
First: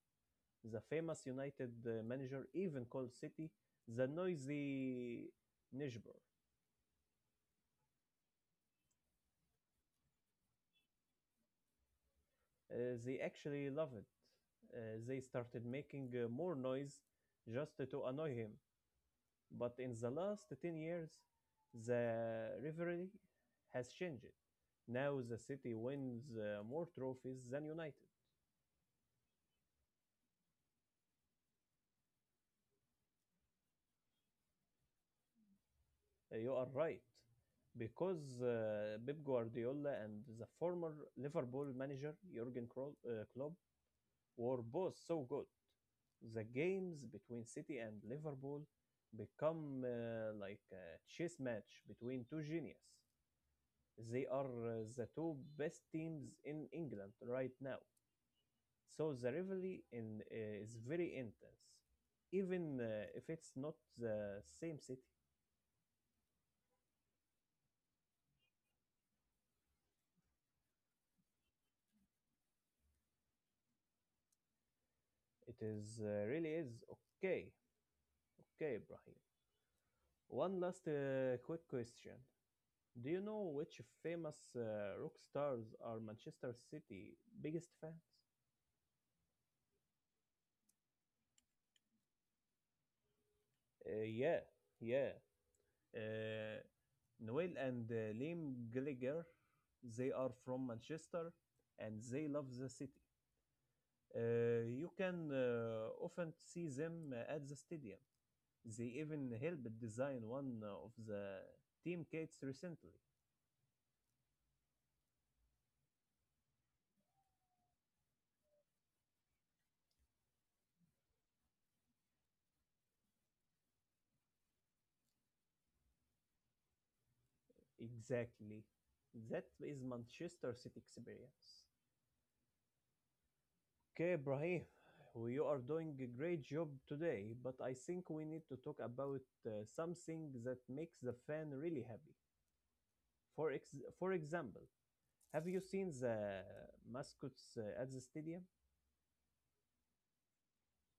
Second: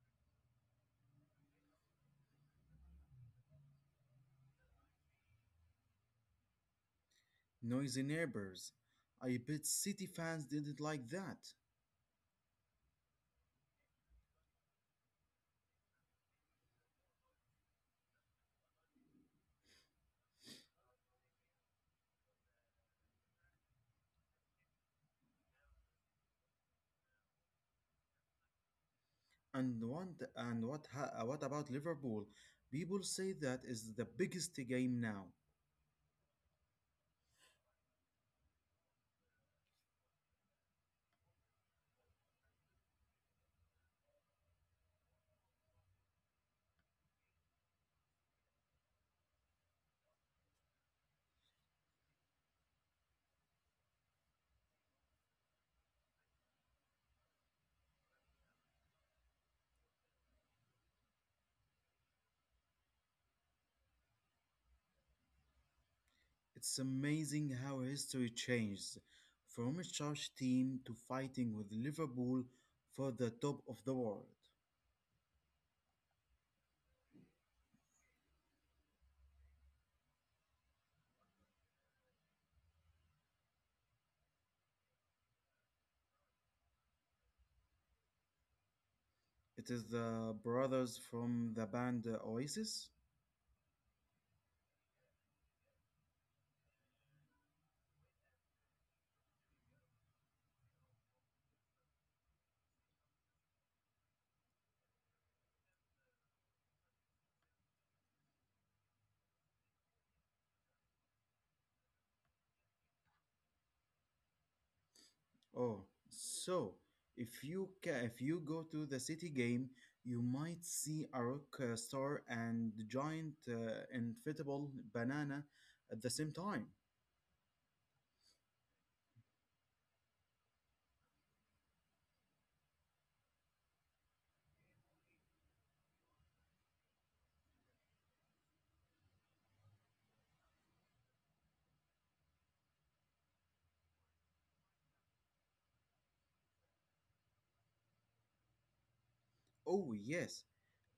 S1: the famous United uh, manager, even called City the noisy neighbor.
S2: Noisy neighbors. I bet City fans didn't like that.
S1: Uh, they actually loved it. Uh, they started making uh, more noise just to annoy him. But in the last ten years, the rivalry has changed. Now the city wins uh, more trophies than United.
S2: And want and what ha- what about Liverpool? People say that is the biggest game now.
S1: Uh, You are right, because uh, Pep Guardiola and the former Liverpool manager Jurgen Kro- uh, Klopp were both so good. The games between City and Liverpool become uh, like a chess match between two geniuses. They are uh, the two best teams in England right now. So the rivalry in eh, is very intense, even uh, if it's not the same city.
S2: It's amazing how history changed from a church team to fighting with Liverpool for the top of the world.
S1: It is uh, really is. Okay, okay, Ibrahim. One last uh, quick question: Do you know which famous uh, rock stars are Manchester City biggest fans?
S2: It is the brothers from the band uh, Oasis.
S1: Uh, yeah, yeah. Uh, Noel and uh, Liam Gallagher, they are from Manchester, and they love the city. Uh, you can uh, often see them uh, at the stadium. They even helped design one of the team kits recently.
S2: Oh, so if you ca- if you go to the City game, you might see a rock uh, star and the giant uh, inflatable banana at the same time.
S1: Exactly. That is Manchester City experience. Okay, Brahim, you are doing a great job today, but I think we need to talk about uh, something that makes the fan really happy. For ex- for example, have you seen the mascots uh, at the stadium?
S2: Oh yes,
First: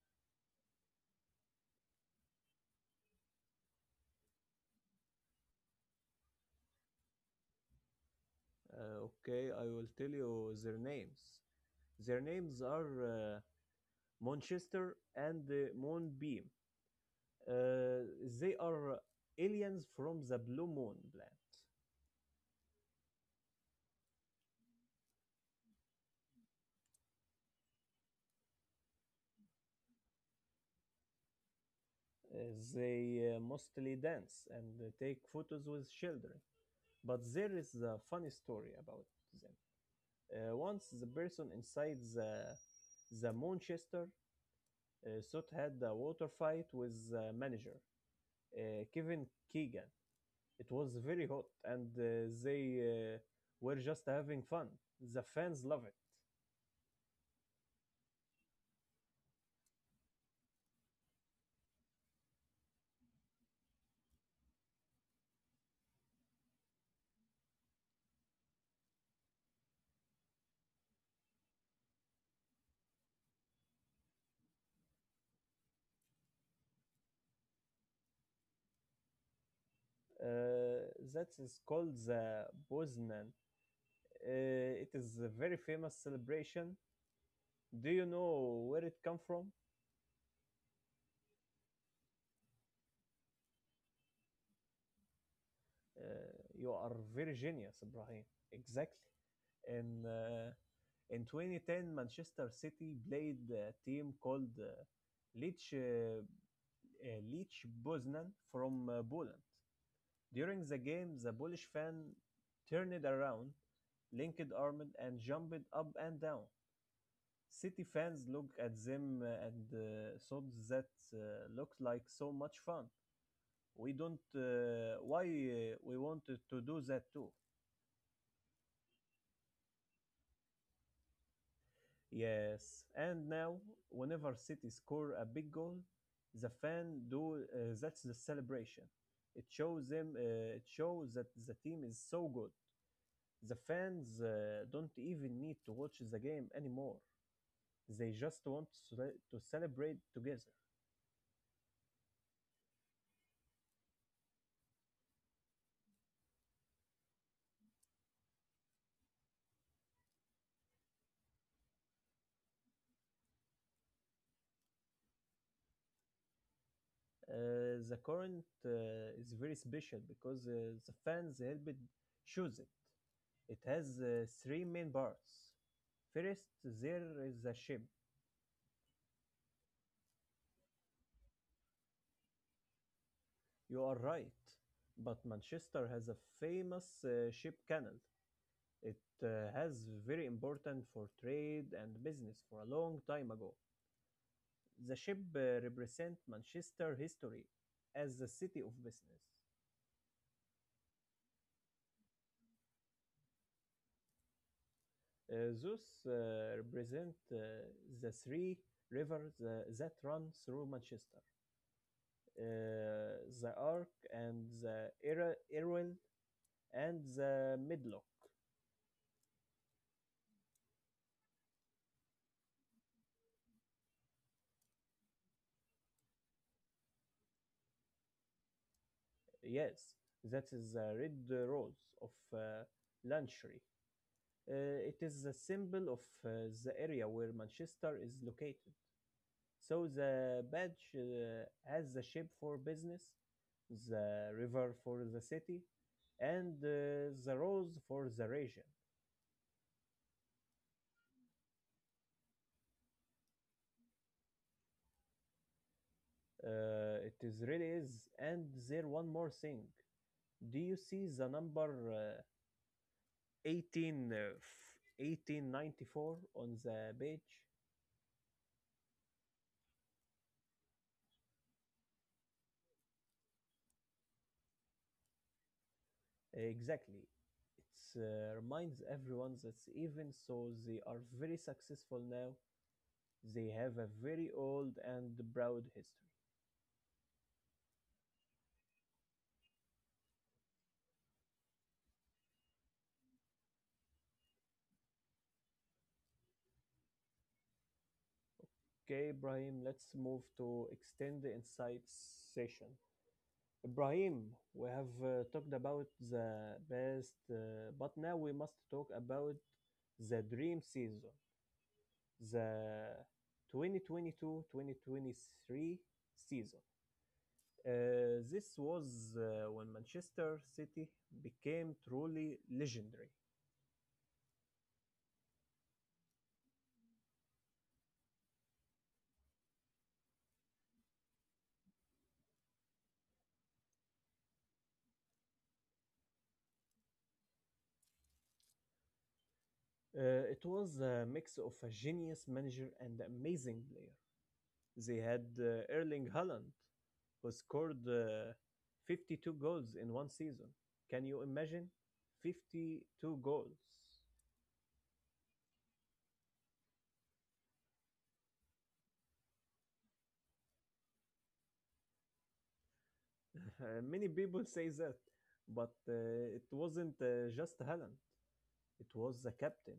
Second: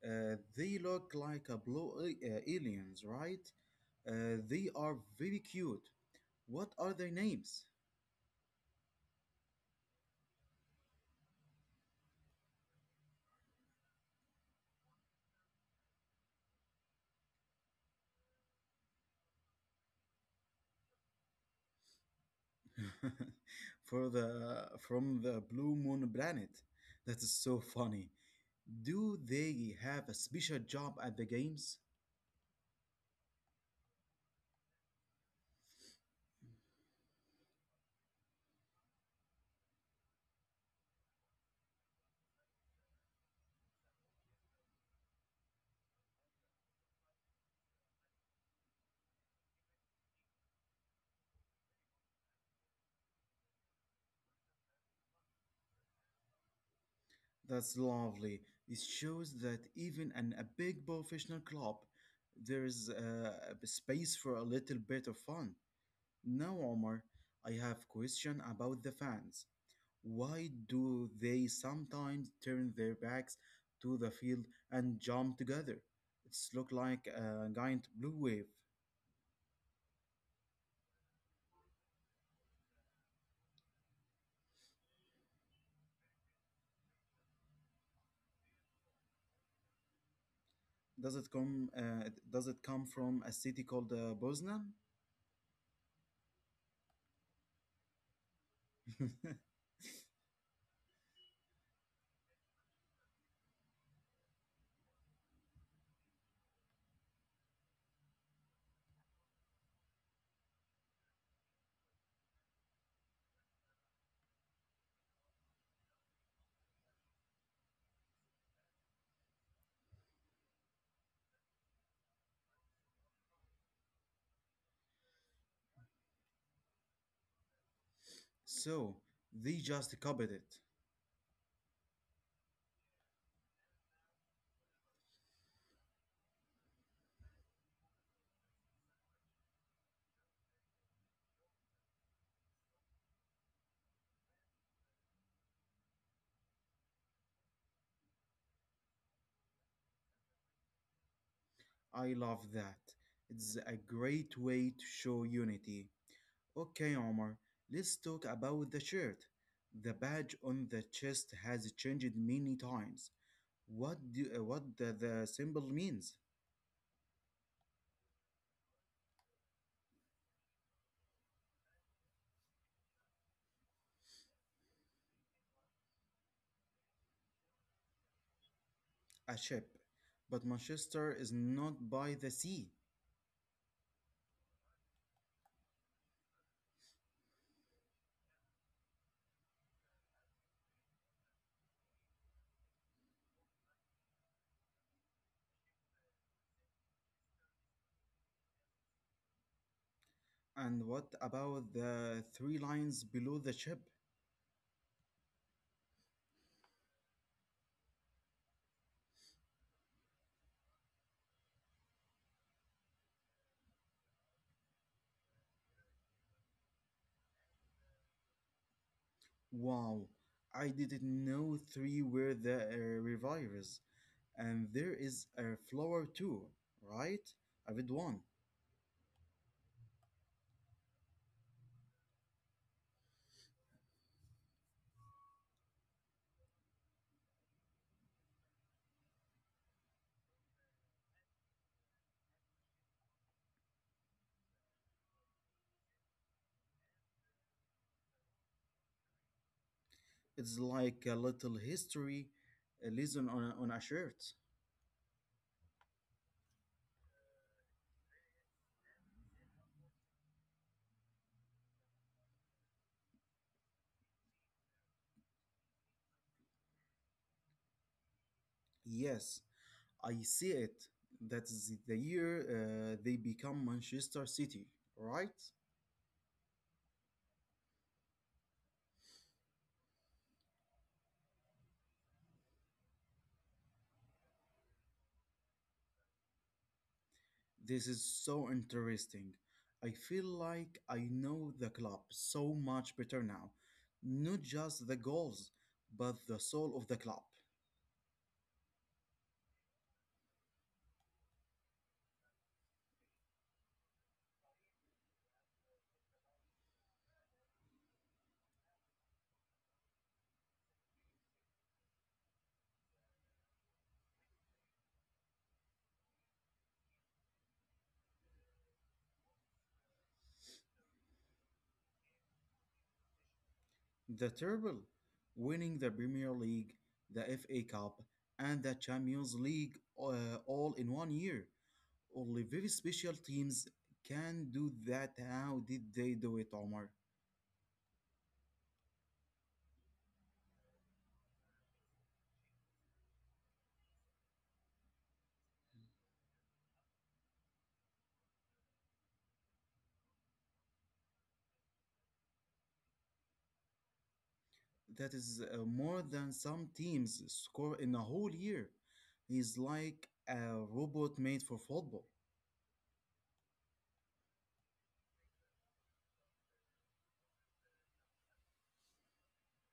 S2: uh, they look like a blue a- uh, aliens, right? Uh, they are very cute. What are their names?
S1: Uh, okay, I will tell you their names. Their names are uh, Monchester and uh, Moonbeam. Uh, they are aliens from the Blue Moon planet.
S2: For the from the Blue Moon planet. That is so funny. Do they have a special job at the games?
S1: Uh, they uh, mostly dance and uh, take photos with children. But there is a funny story about them. Uh, once the person inside the, the Manchester uh, thought had a water fight with the manager, uh, Kevin Keegan. It was very hot, and uh, they uh, were just having fun. The fans love it.
S2: That's lovely. It shows that even in a big professional club, there is uh, a space for a little bit of fun. Now, Omar, I have question about the fans. Why do they sometimes turn their backs to the field and jump together? It's look like a giant blue wave.
S1: Uh, that is called the Bosnan. Uh, it is a very famous celebration. Do you know where it come from?
S2: Does it come? Uh, does it come from a city called uh, Poznan?
S1: Uh, you are very genius, Ibrahim. Exactly. In uh, in twenty ten, Manchester City played a team called uh, Leech uh, uh, Leech Poznan from uh, Poland. During the game, the Polish fan turned around, linked arms and jumped up and down. City fans looked at them uh, and uh, thought that uh, looked like so much fun. We don't uh, why uh, we wanted to do that too.
S2: So they just copied it.
S1: Yes, and now whenever City score a big goal, the fan do uh, that's the celebration. It shows them uh, it shows that the team is so good. The fans uh, don't even need to watch the game anymore. They just want to cele- to celebrate together.
S2: I love that. It's a great way to show unity. Okay, Omar, let's talk about the shirt. The badge on the chest has changed many times. What do uh, what the, the symbol means?
S1: Uh, the current uh, is very special because uh, the fans helped choose it. It has uh, three main parts. First, there is the ship.
S2: A ship, but Manchester is not by the sea.
S1: You are right, but Manchester has a famous uh, ship canal. It uh, has very important for trade and business for a long time ago. The ship uh, represents Manchester history as the city of business.
S2: And what about the three lines below the ship?
S1: Uh, thus uh, represent uh, the three rivers uh, that run through Manchester. Uh, the Ark and the Irwell and the Medlock.
S2: Wow, I didn't know three were the uh, revivers. And there is a flower too, right? I read one.
S1: Yes, that is the red rose of uh, Lanshry. Uh, it is the symbol of uh, the area where Manchester is located. So the badge uh, has the ship for business, the river for the city, and uh, the rose for the region.
S2: It's like a little history, a lesson on a, on a shirt.
S1: Uh, it is really is. And there one more thing. Do you see the number uh, eighteen, uh, f- eighteen ninety-four on the page?
S2: Yes, I see it. That's the year uh, they become Manchester City, right?
S1: Exactly. It uh, reminds everyone that even so they are very successful now, they have a very old and proud history.
S2: This is so interesting. I feel like I know the club so much better now. Not just the goals, but the soul of the club.
S1: Okay, Ibrahim, let's move to extend the insights session. Ibrahim, we have uh, talked about the best, uh, but now we must talk about the dream season, the twenty twenty-two-twenty twenty-three season. Uh, this was uh, when Manchester City became truly legendary.
S2: The treble, winning the Premier League, the F A Cup, and the Champions League uh, all in one year. Only very special teams can do that. How did they do it, Omar?
S1: Uh, it was a mix of a genius manager and amazing player. They had uh, Erling Haaland, who scored uh, fifty-two goals in one season. Can you imagine? fifty-two goals.
S2: That is uh, more than some teams score in a whole year. He's like a robot made for football.
S1: Uh, many people say that, but uh, it wasn't uh, just Haaland. It was the captain,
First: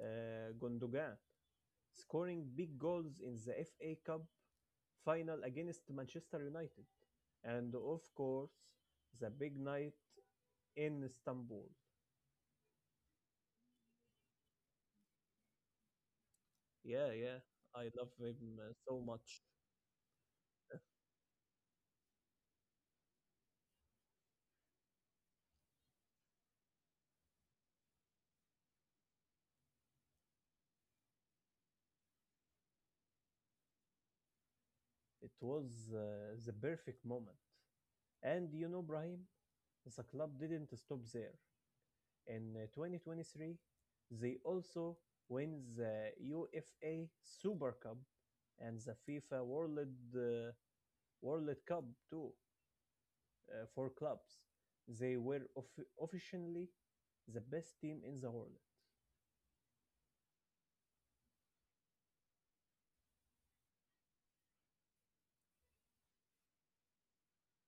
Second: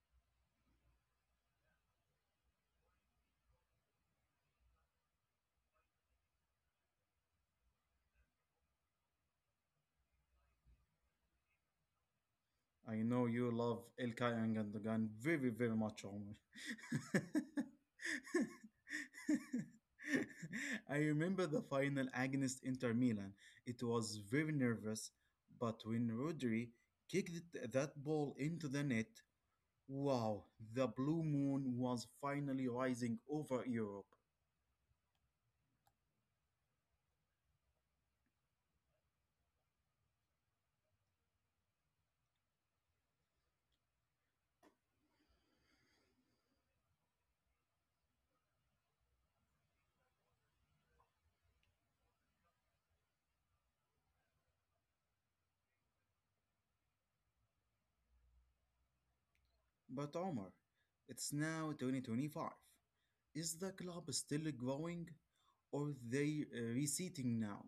S1: uh, Gundogan, scoring big goals in the F A Cup final against Manchester United. And of course, the big night in Istanbul.
S2: I know you love El Kayang and Gundogan very, very much, Omar.
S1: Yeah, yeah, I love him uh, so much.
S2: I remember the final against Inter Milan. It was very nervous, but when Rodri kicked that ball into the net, wow, the blue moon was finally rising over Europe.
S1: It was uh, the perfect moment. And you know, Brahim, the club didn't stop there. In uh, twenty twenty-three, they also win the UEFA Super Cup and the FIFA World uh, World Cup too uh, for clubs. They were offi- officially the best team in the world.
S2: But Omar, it's now twenty twenty-five. Is the club still growing, or they uh, reseating now?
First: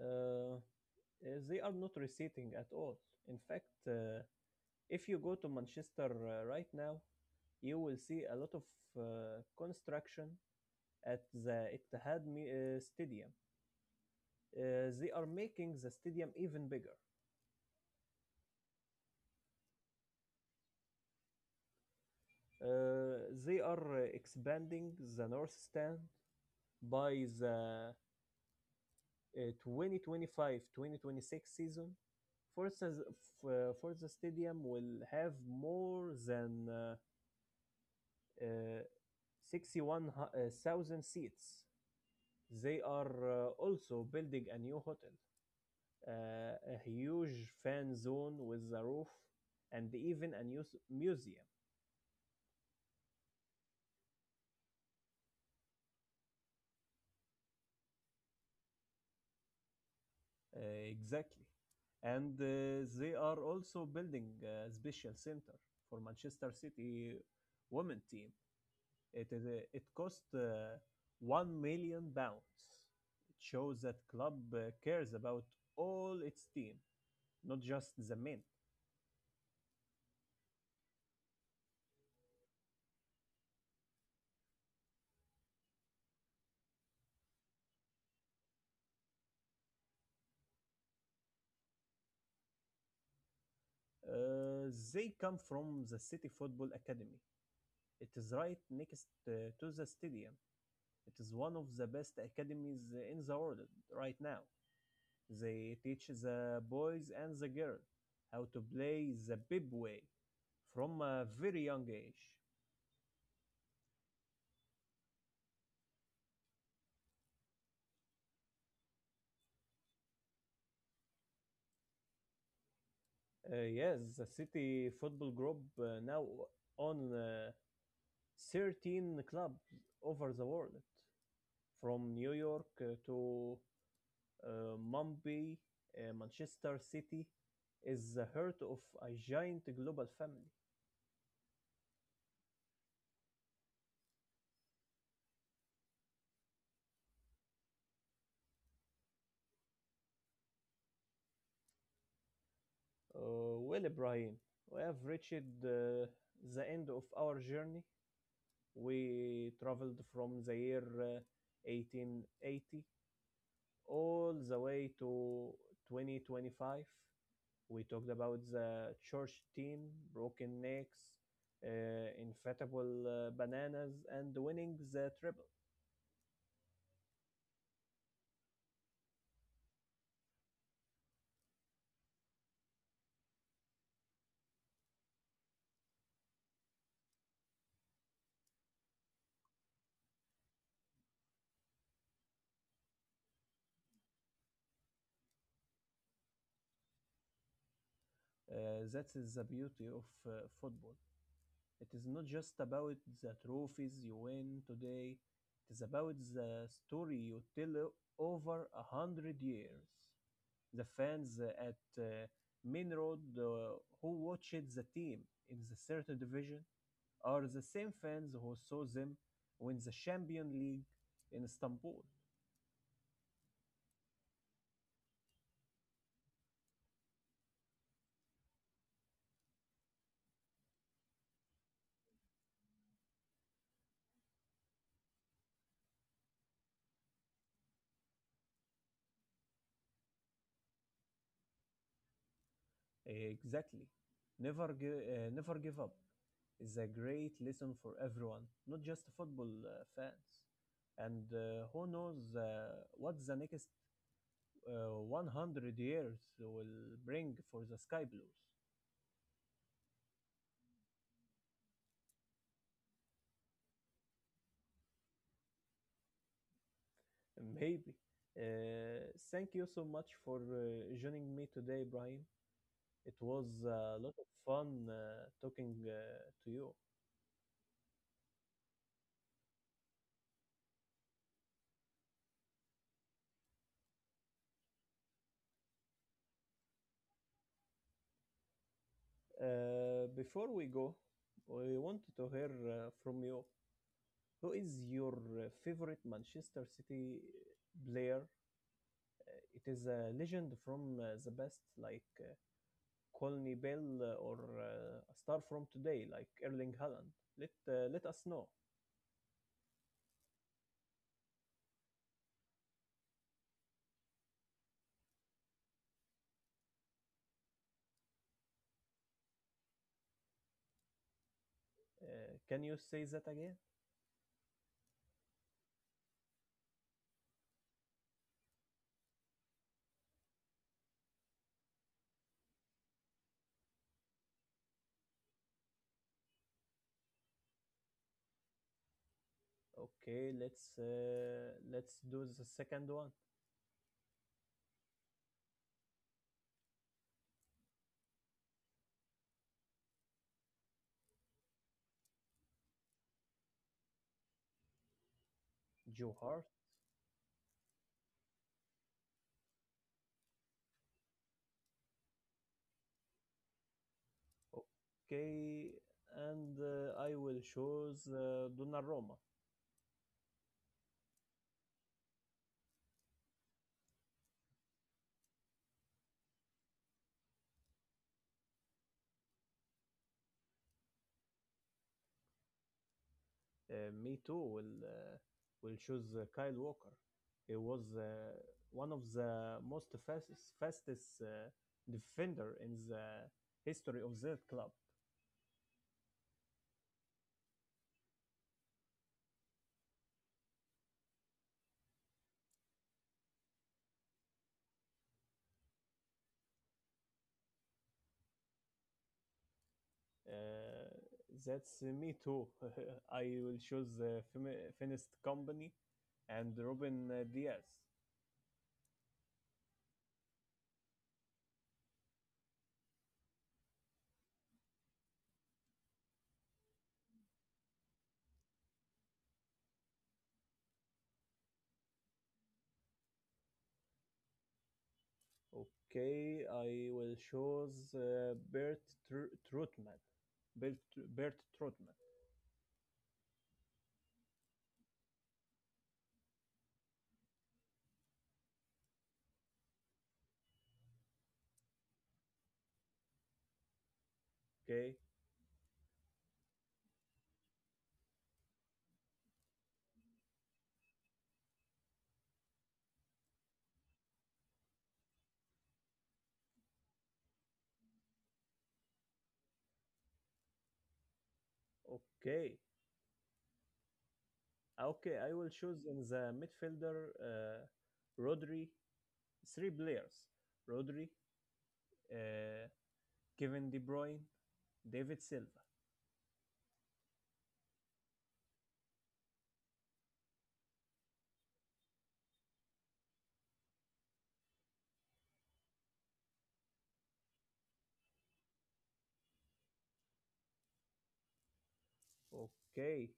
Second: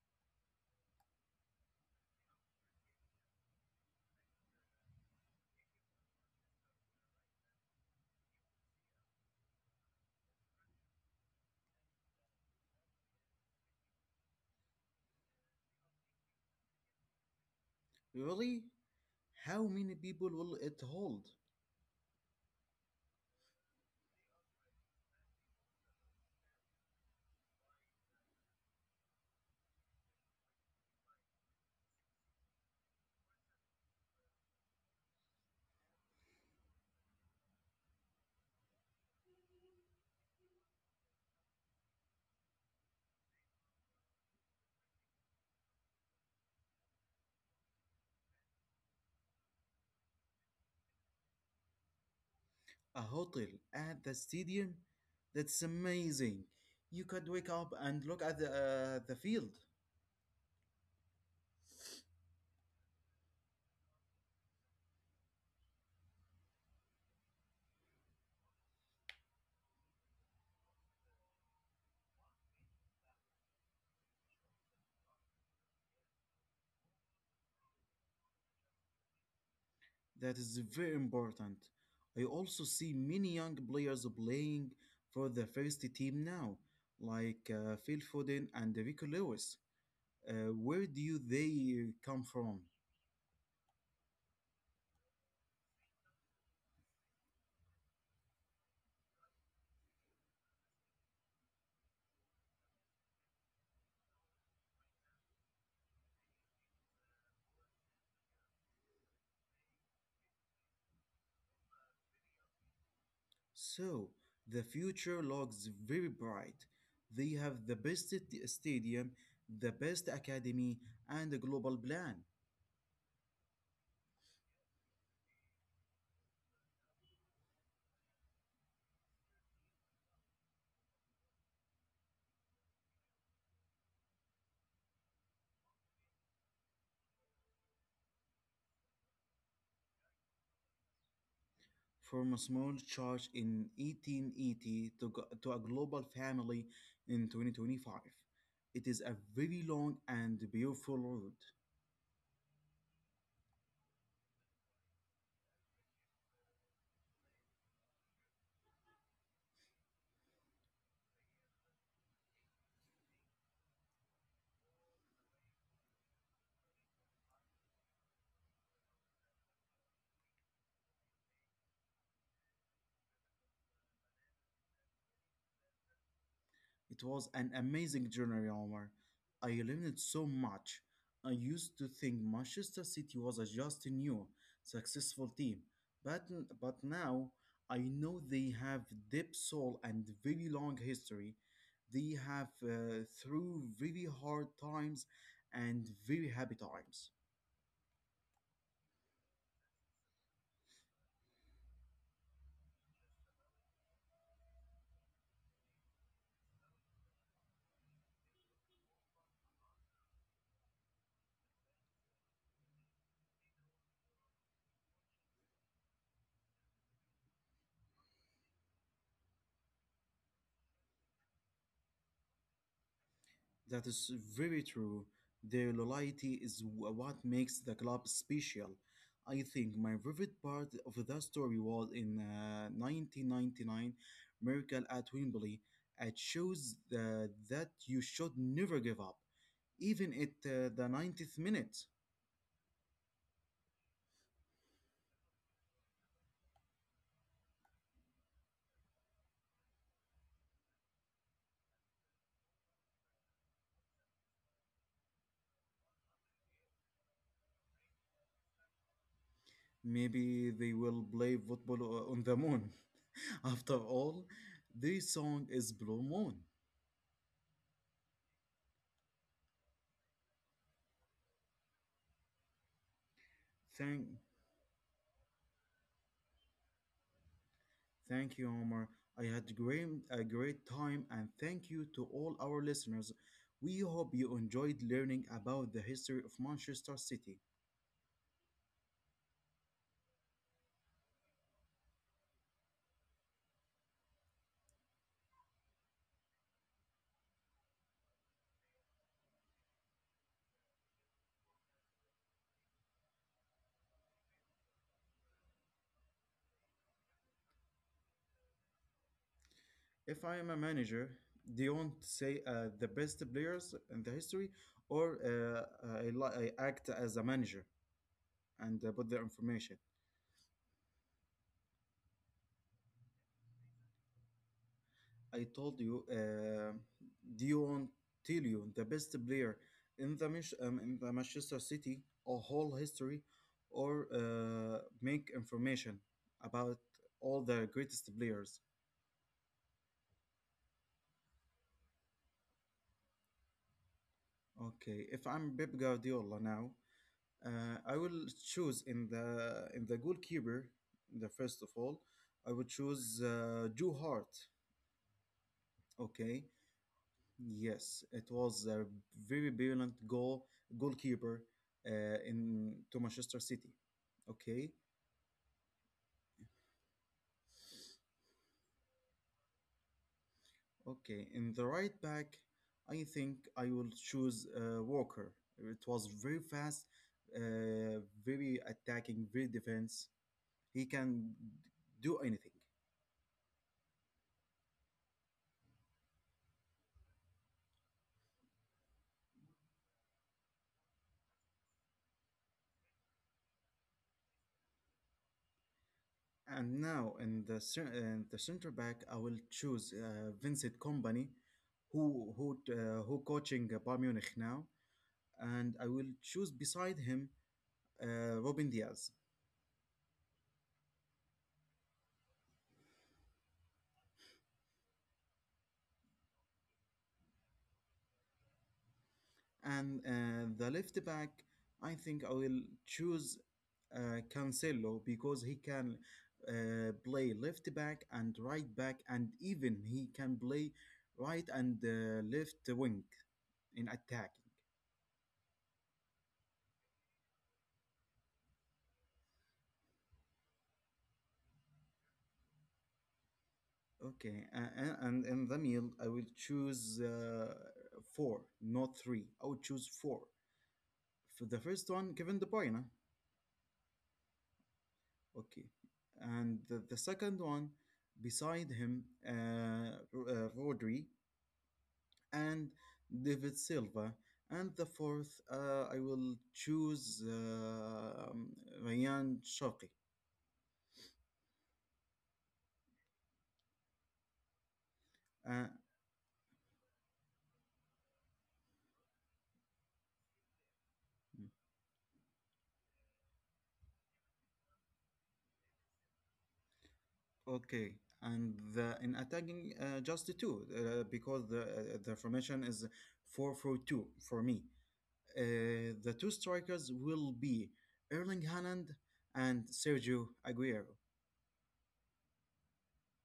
S1: Uh, uh, they are not receding at all. In fact, uh, if you go to Manchester uh, right now, you will see a lot of uh, construction at the Etihad uh, Stadium. Uh, they are making the stadium even bigger.
S2: Really? How many people will it hold?
S1: Uh, they are uh, expanding the North Stand by the twenty twenty five twenty twenty six season. For the, for the stadium will have more than uh, uh, sixty-one thousand seats. They are uh, also building a new hotel, uh, a huge fan zone with a roof, and even a new s- museum.
S2: A hotel at the stadium? That's amazing. You could wake up and look at the, uh, the field.
S1: Uh, exactly. And uh, they are also building a special center for Manchester City women team. It, is a- it cost uh, one million pounds. It shows that club uh, cares about all its team, not just the men.
S2: That is very important. I also see many young players playing for the first team now, like uh, Phil Foden and Rico Lewis. Uh, where do they uh, come from?
S1: Uh, they come from the City Football Academy. It is right next uh, to the stadium. It is one of the best academies in the world right now. They teach the boys and the girls how to play the bib way from a very young age.
S2: So, the future looks very bright. They have the best t- stadium, the best academy, and a global plan.
S1: Uh, yes, the City Football Group uh, now on uh, thirteen clubs over the world, from New York uh, to uh, Mumbai, uh, Manchester City is the heart of a giant global family.
S2: From a small church in eighteen eighty to, go- to a global family in twenty twenty-five. It is a very long and beautiful road.
S1: Uh, well, Ibrahim, we have reached uh, the end of our journey. We traveled from the year uh, eighteen eighty all the way to twenty twenty-five. We talked about the church team, broken necks, uh, infatable uh, bananas, and winning the treble.
S2: It was an amazing journey, Omar. I learned so much. I used to think Manchester City was a just new, successful team, but but now I know they have deep soul and very long history. They have uh, through very hard times and very happy times.
S1: Uh, that is the beauty of uh, football. It is not just about the trophies you win today, it is about the story you tell o- over a hundred years. The fans uh, at uh, Main Road uh, who watched the team in the certain division are the same fans who saw them win the Champion League in Istanbul.
S2: That is very true. Their loyalty is wh- what makes the club special. I think my favorite part of that story was in uh, nineteen ninety-nine Miracle at Wembley. It shows the, that you should never give up, even at uh, the ninetieth minute.
S1: Exactly. Never give, uh, never give up is a great lesson for everyone, not just football uh, fans. And uh, who knows uh, what the next uh, one hundred years will bring for the Sky Blues?
S2: Maybe they will play football o- on the moon. After all, the song is Blue Moon.
S1: Maybe. Uh, thank you so much for uh, joining me today, Brian. It was a
S2: Thank
S1: lot of fun uh, talking uh, to you.
S2: Thank you, Omar. I had great, a great time, and thank you to all our listeners. We hope you enjoyed learning about the history of Manchester City.
S1: Uh, before we go, we wanted to hear uh, from you. Who is your uh, favorite Manchester City player? It is a legend from uh, the best, like uh, Colney Bell, uh, or uh, a star from today, like Erling Haaland. Let uh, let us know.
S2: If I am a manager, do you want to say uh, the best players in the history, or uh, I, li- I act as a manager and uh, put the information?
S1: Uh, can you say that again?
S2: I told you, uh, Dion Tilio, the best player in the Mich- um, in the Manchester City, a whole history, or uh, make information about all the greatest players.
S1: Okay, let's uh, let's do the second one.
S2: Okay, if I'm Pep Guardiola now, uh, I will choose in the in the goalkeeper. The first of all, I would choose uh, Joe Hart.
S1: Joe
S2: Okay,
S1: Hart.
S2: yes, it was a very brilliant goal goalkeeper uh, in to Manchester City. Okay,
S1: Okay, and uh, I will choose uh, Donnarumma.
S2: okay. In the right back, I think I will choose uh, Walker. It was very fast, uh, very attacking, very defense. He can do anything.
S1: uh, Me Too will uh, will choose uh, Kyle Walker. He was uh, one of the most fastest, fastest uh, defender in the history of that club.
S2: And now in the cer- in the center back, I will choose uh, Vincent Company, who who uh, who coaching uh, Bayern Munich now. And I will choose beside him uh, Robin Diaz.
S1: Uh, that's uh, me too. I will choose uh, Femi- Finest Company and Robin uh, Diaz.
S2: And uh, the left back, I think I will choose uh, Cancelo because he can uh, play left back and right back, and even he can play right and uh, left wing in attack.
S1: Okay, I will choose uh, Bert Tr- Trutman. Bert, Bert Trutman.
S2: Okay, and, and in the middle, I will choose uh, four, not three. I will choose four. For the first one, Kevin De Bruyne.
S1: Okay,
S2: Okay. And the, the second one beside him, uh, R- uh, Rodri and David Silva. And the fourth, uh, I will choose uh, um, Ryan Shaqi.
S1: okay. Okay, I will
S2: Uh,
S1: choose in the midfielder uh, Rodri. Three players: Rodri, uh, Kevin De Bruyne, David Silva.
S2: okay. And the, in attacking, uh, just the two, uh, because the, uh, the formation is four four two for me. Uh, the two strikers will be Erling Haaland and Sergio Aguero.
S1: Okay,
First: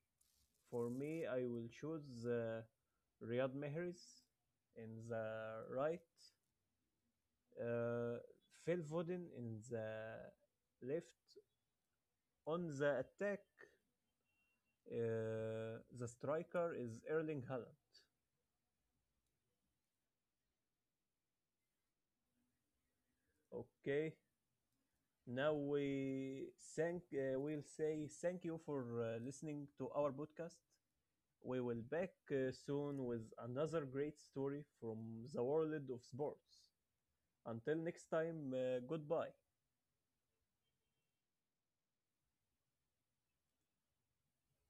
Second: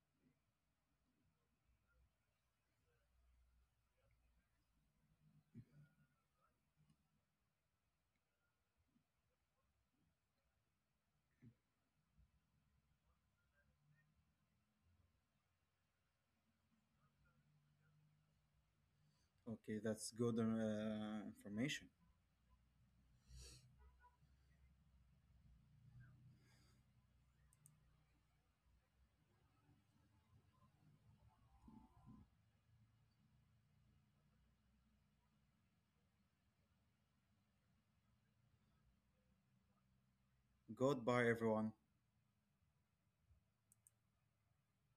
S1: for me, I will choose uh, Riyad Mahrez in the right, uh, Phil Foden in the left. On the attack, uh, the striker is Erling Haaland.
S2: Okay, that's good uh, information.
S1: Okay, now we thank uh, we'll say thank you for uh, listening to our podcast. We will back uh, soon with another great story from the world of sports. Until next time, uh, goodbye.
S2: Goodbye, everyone.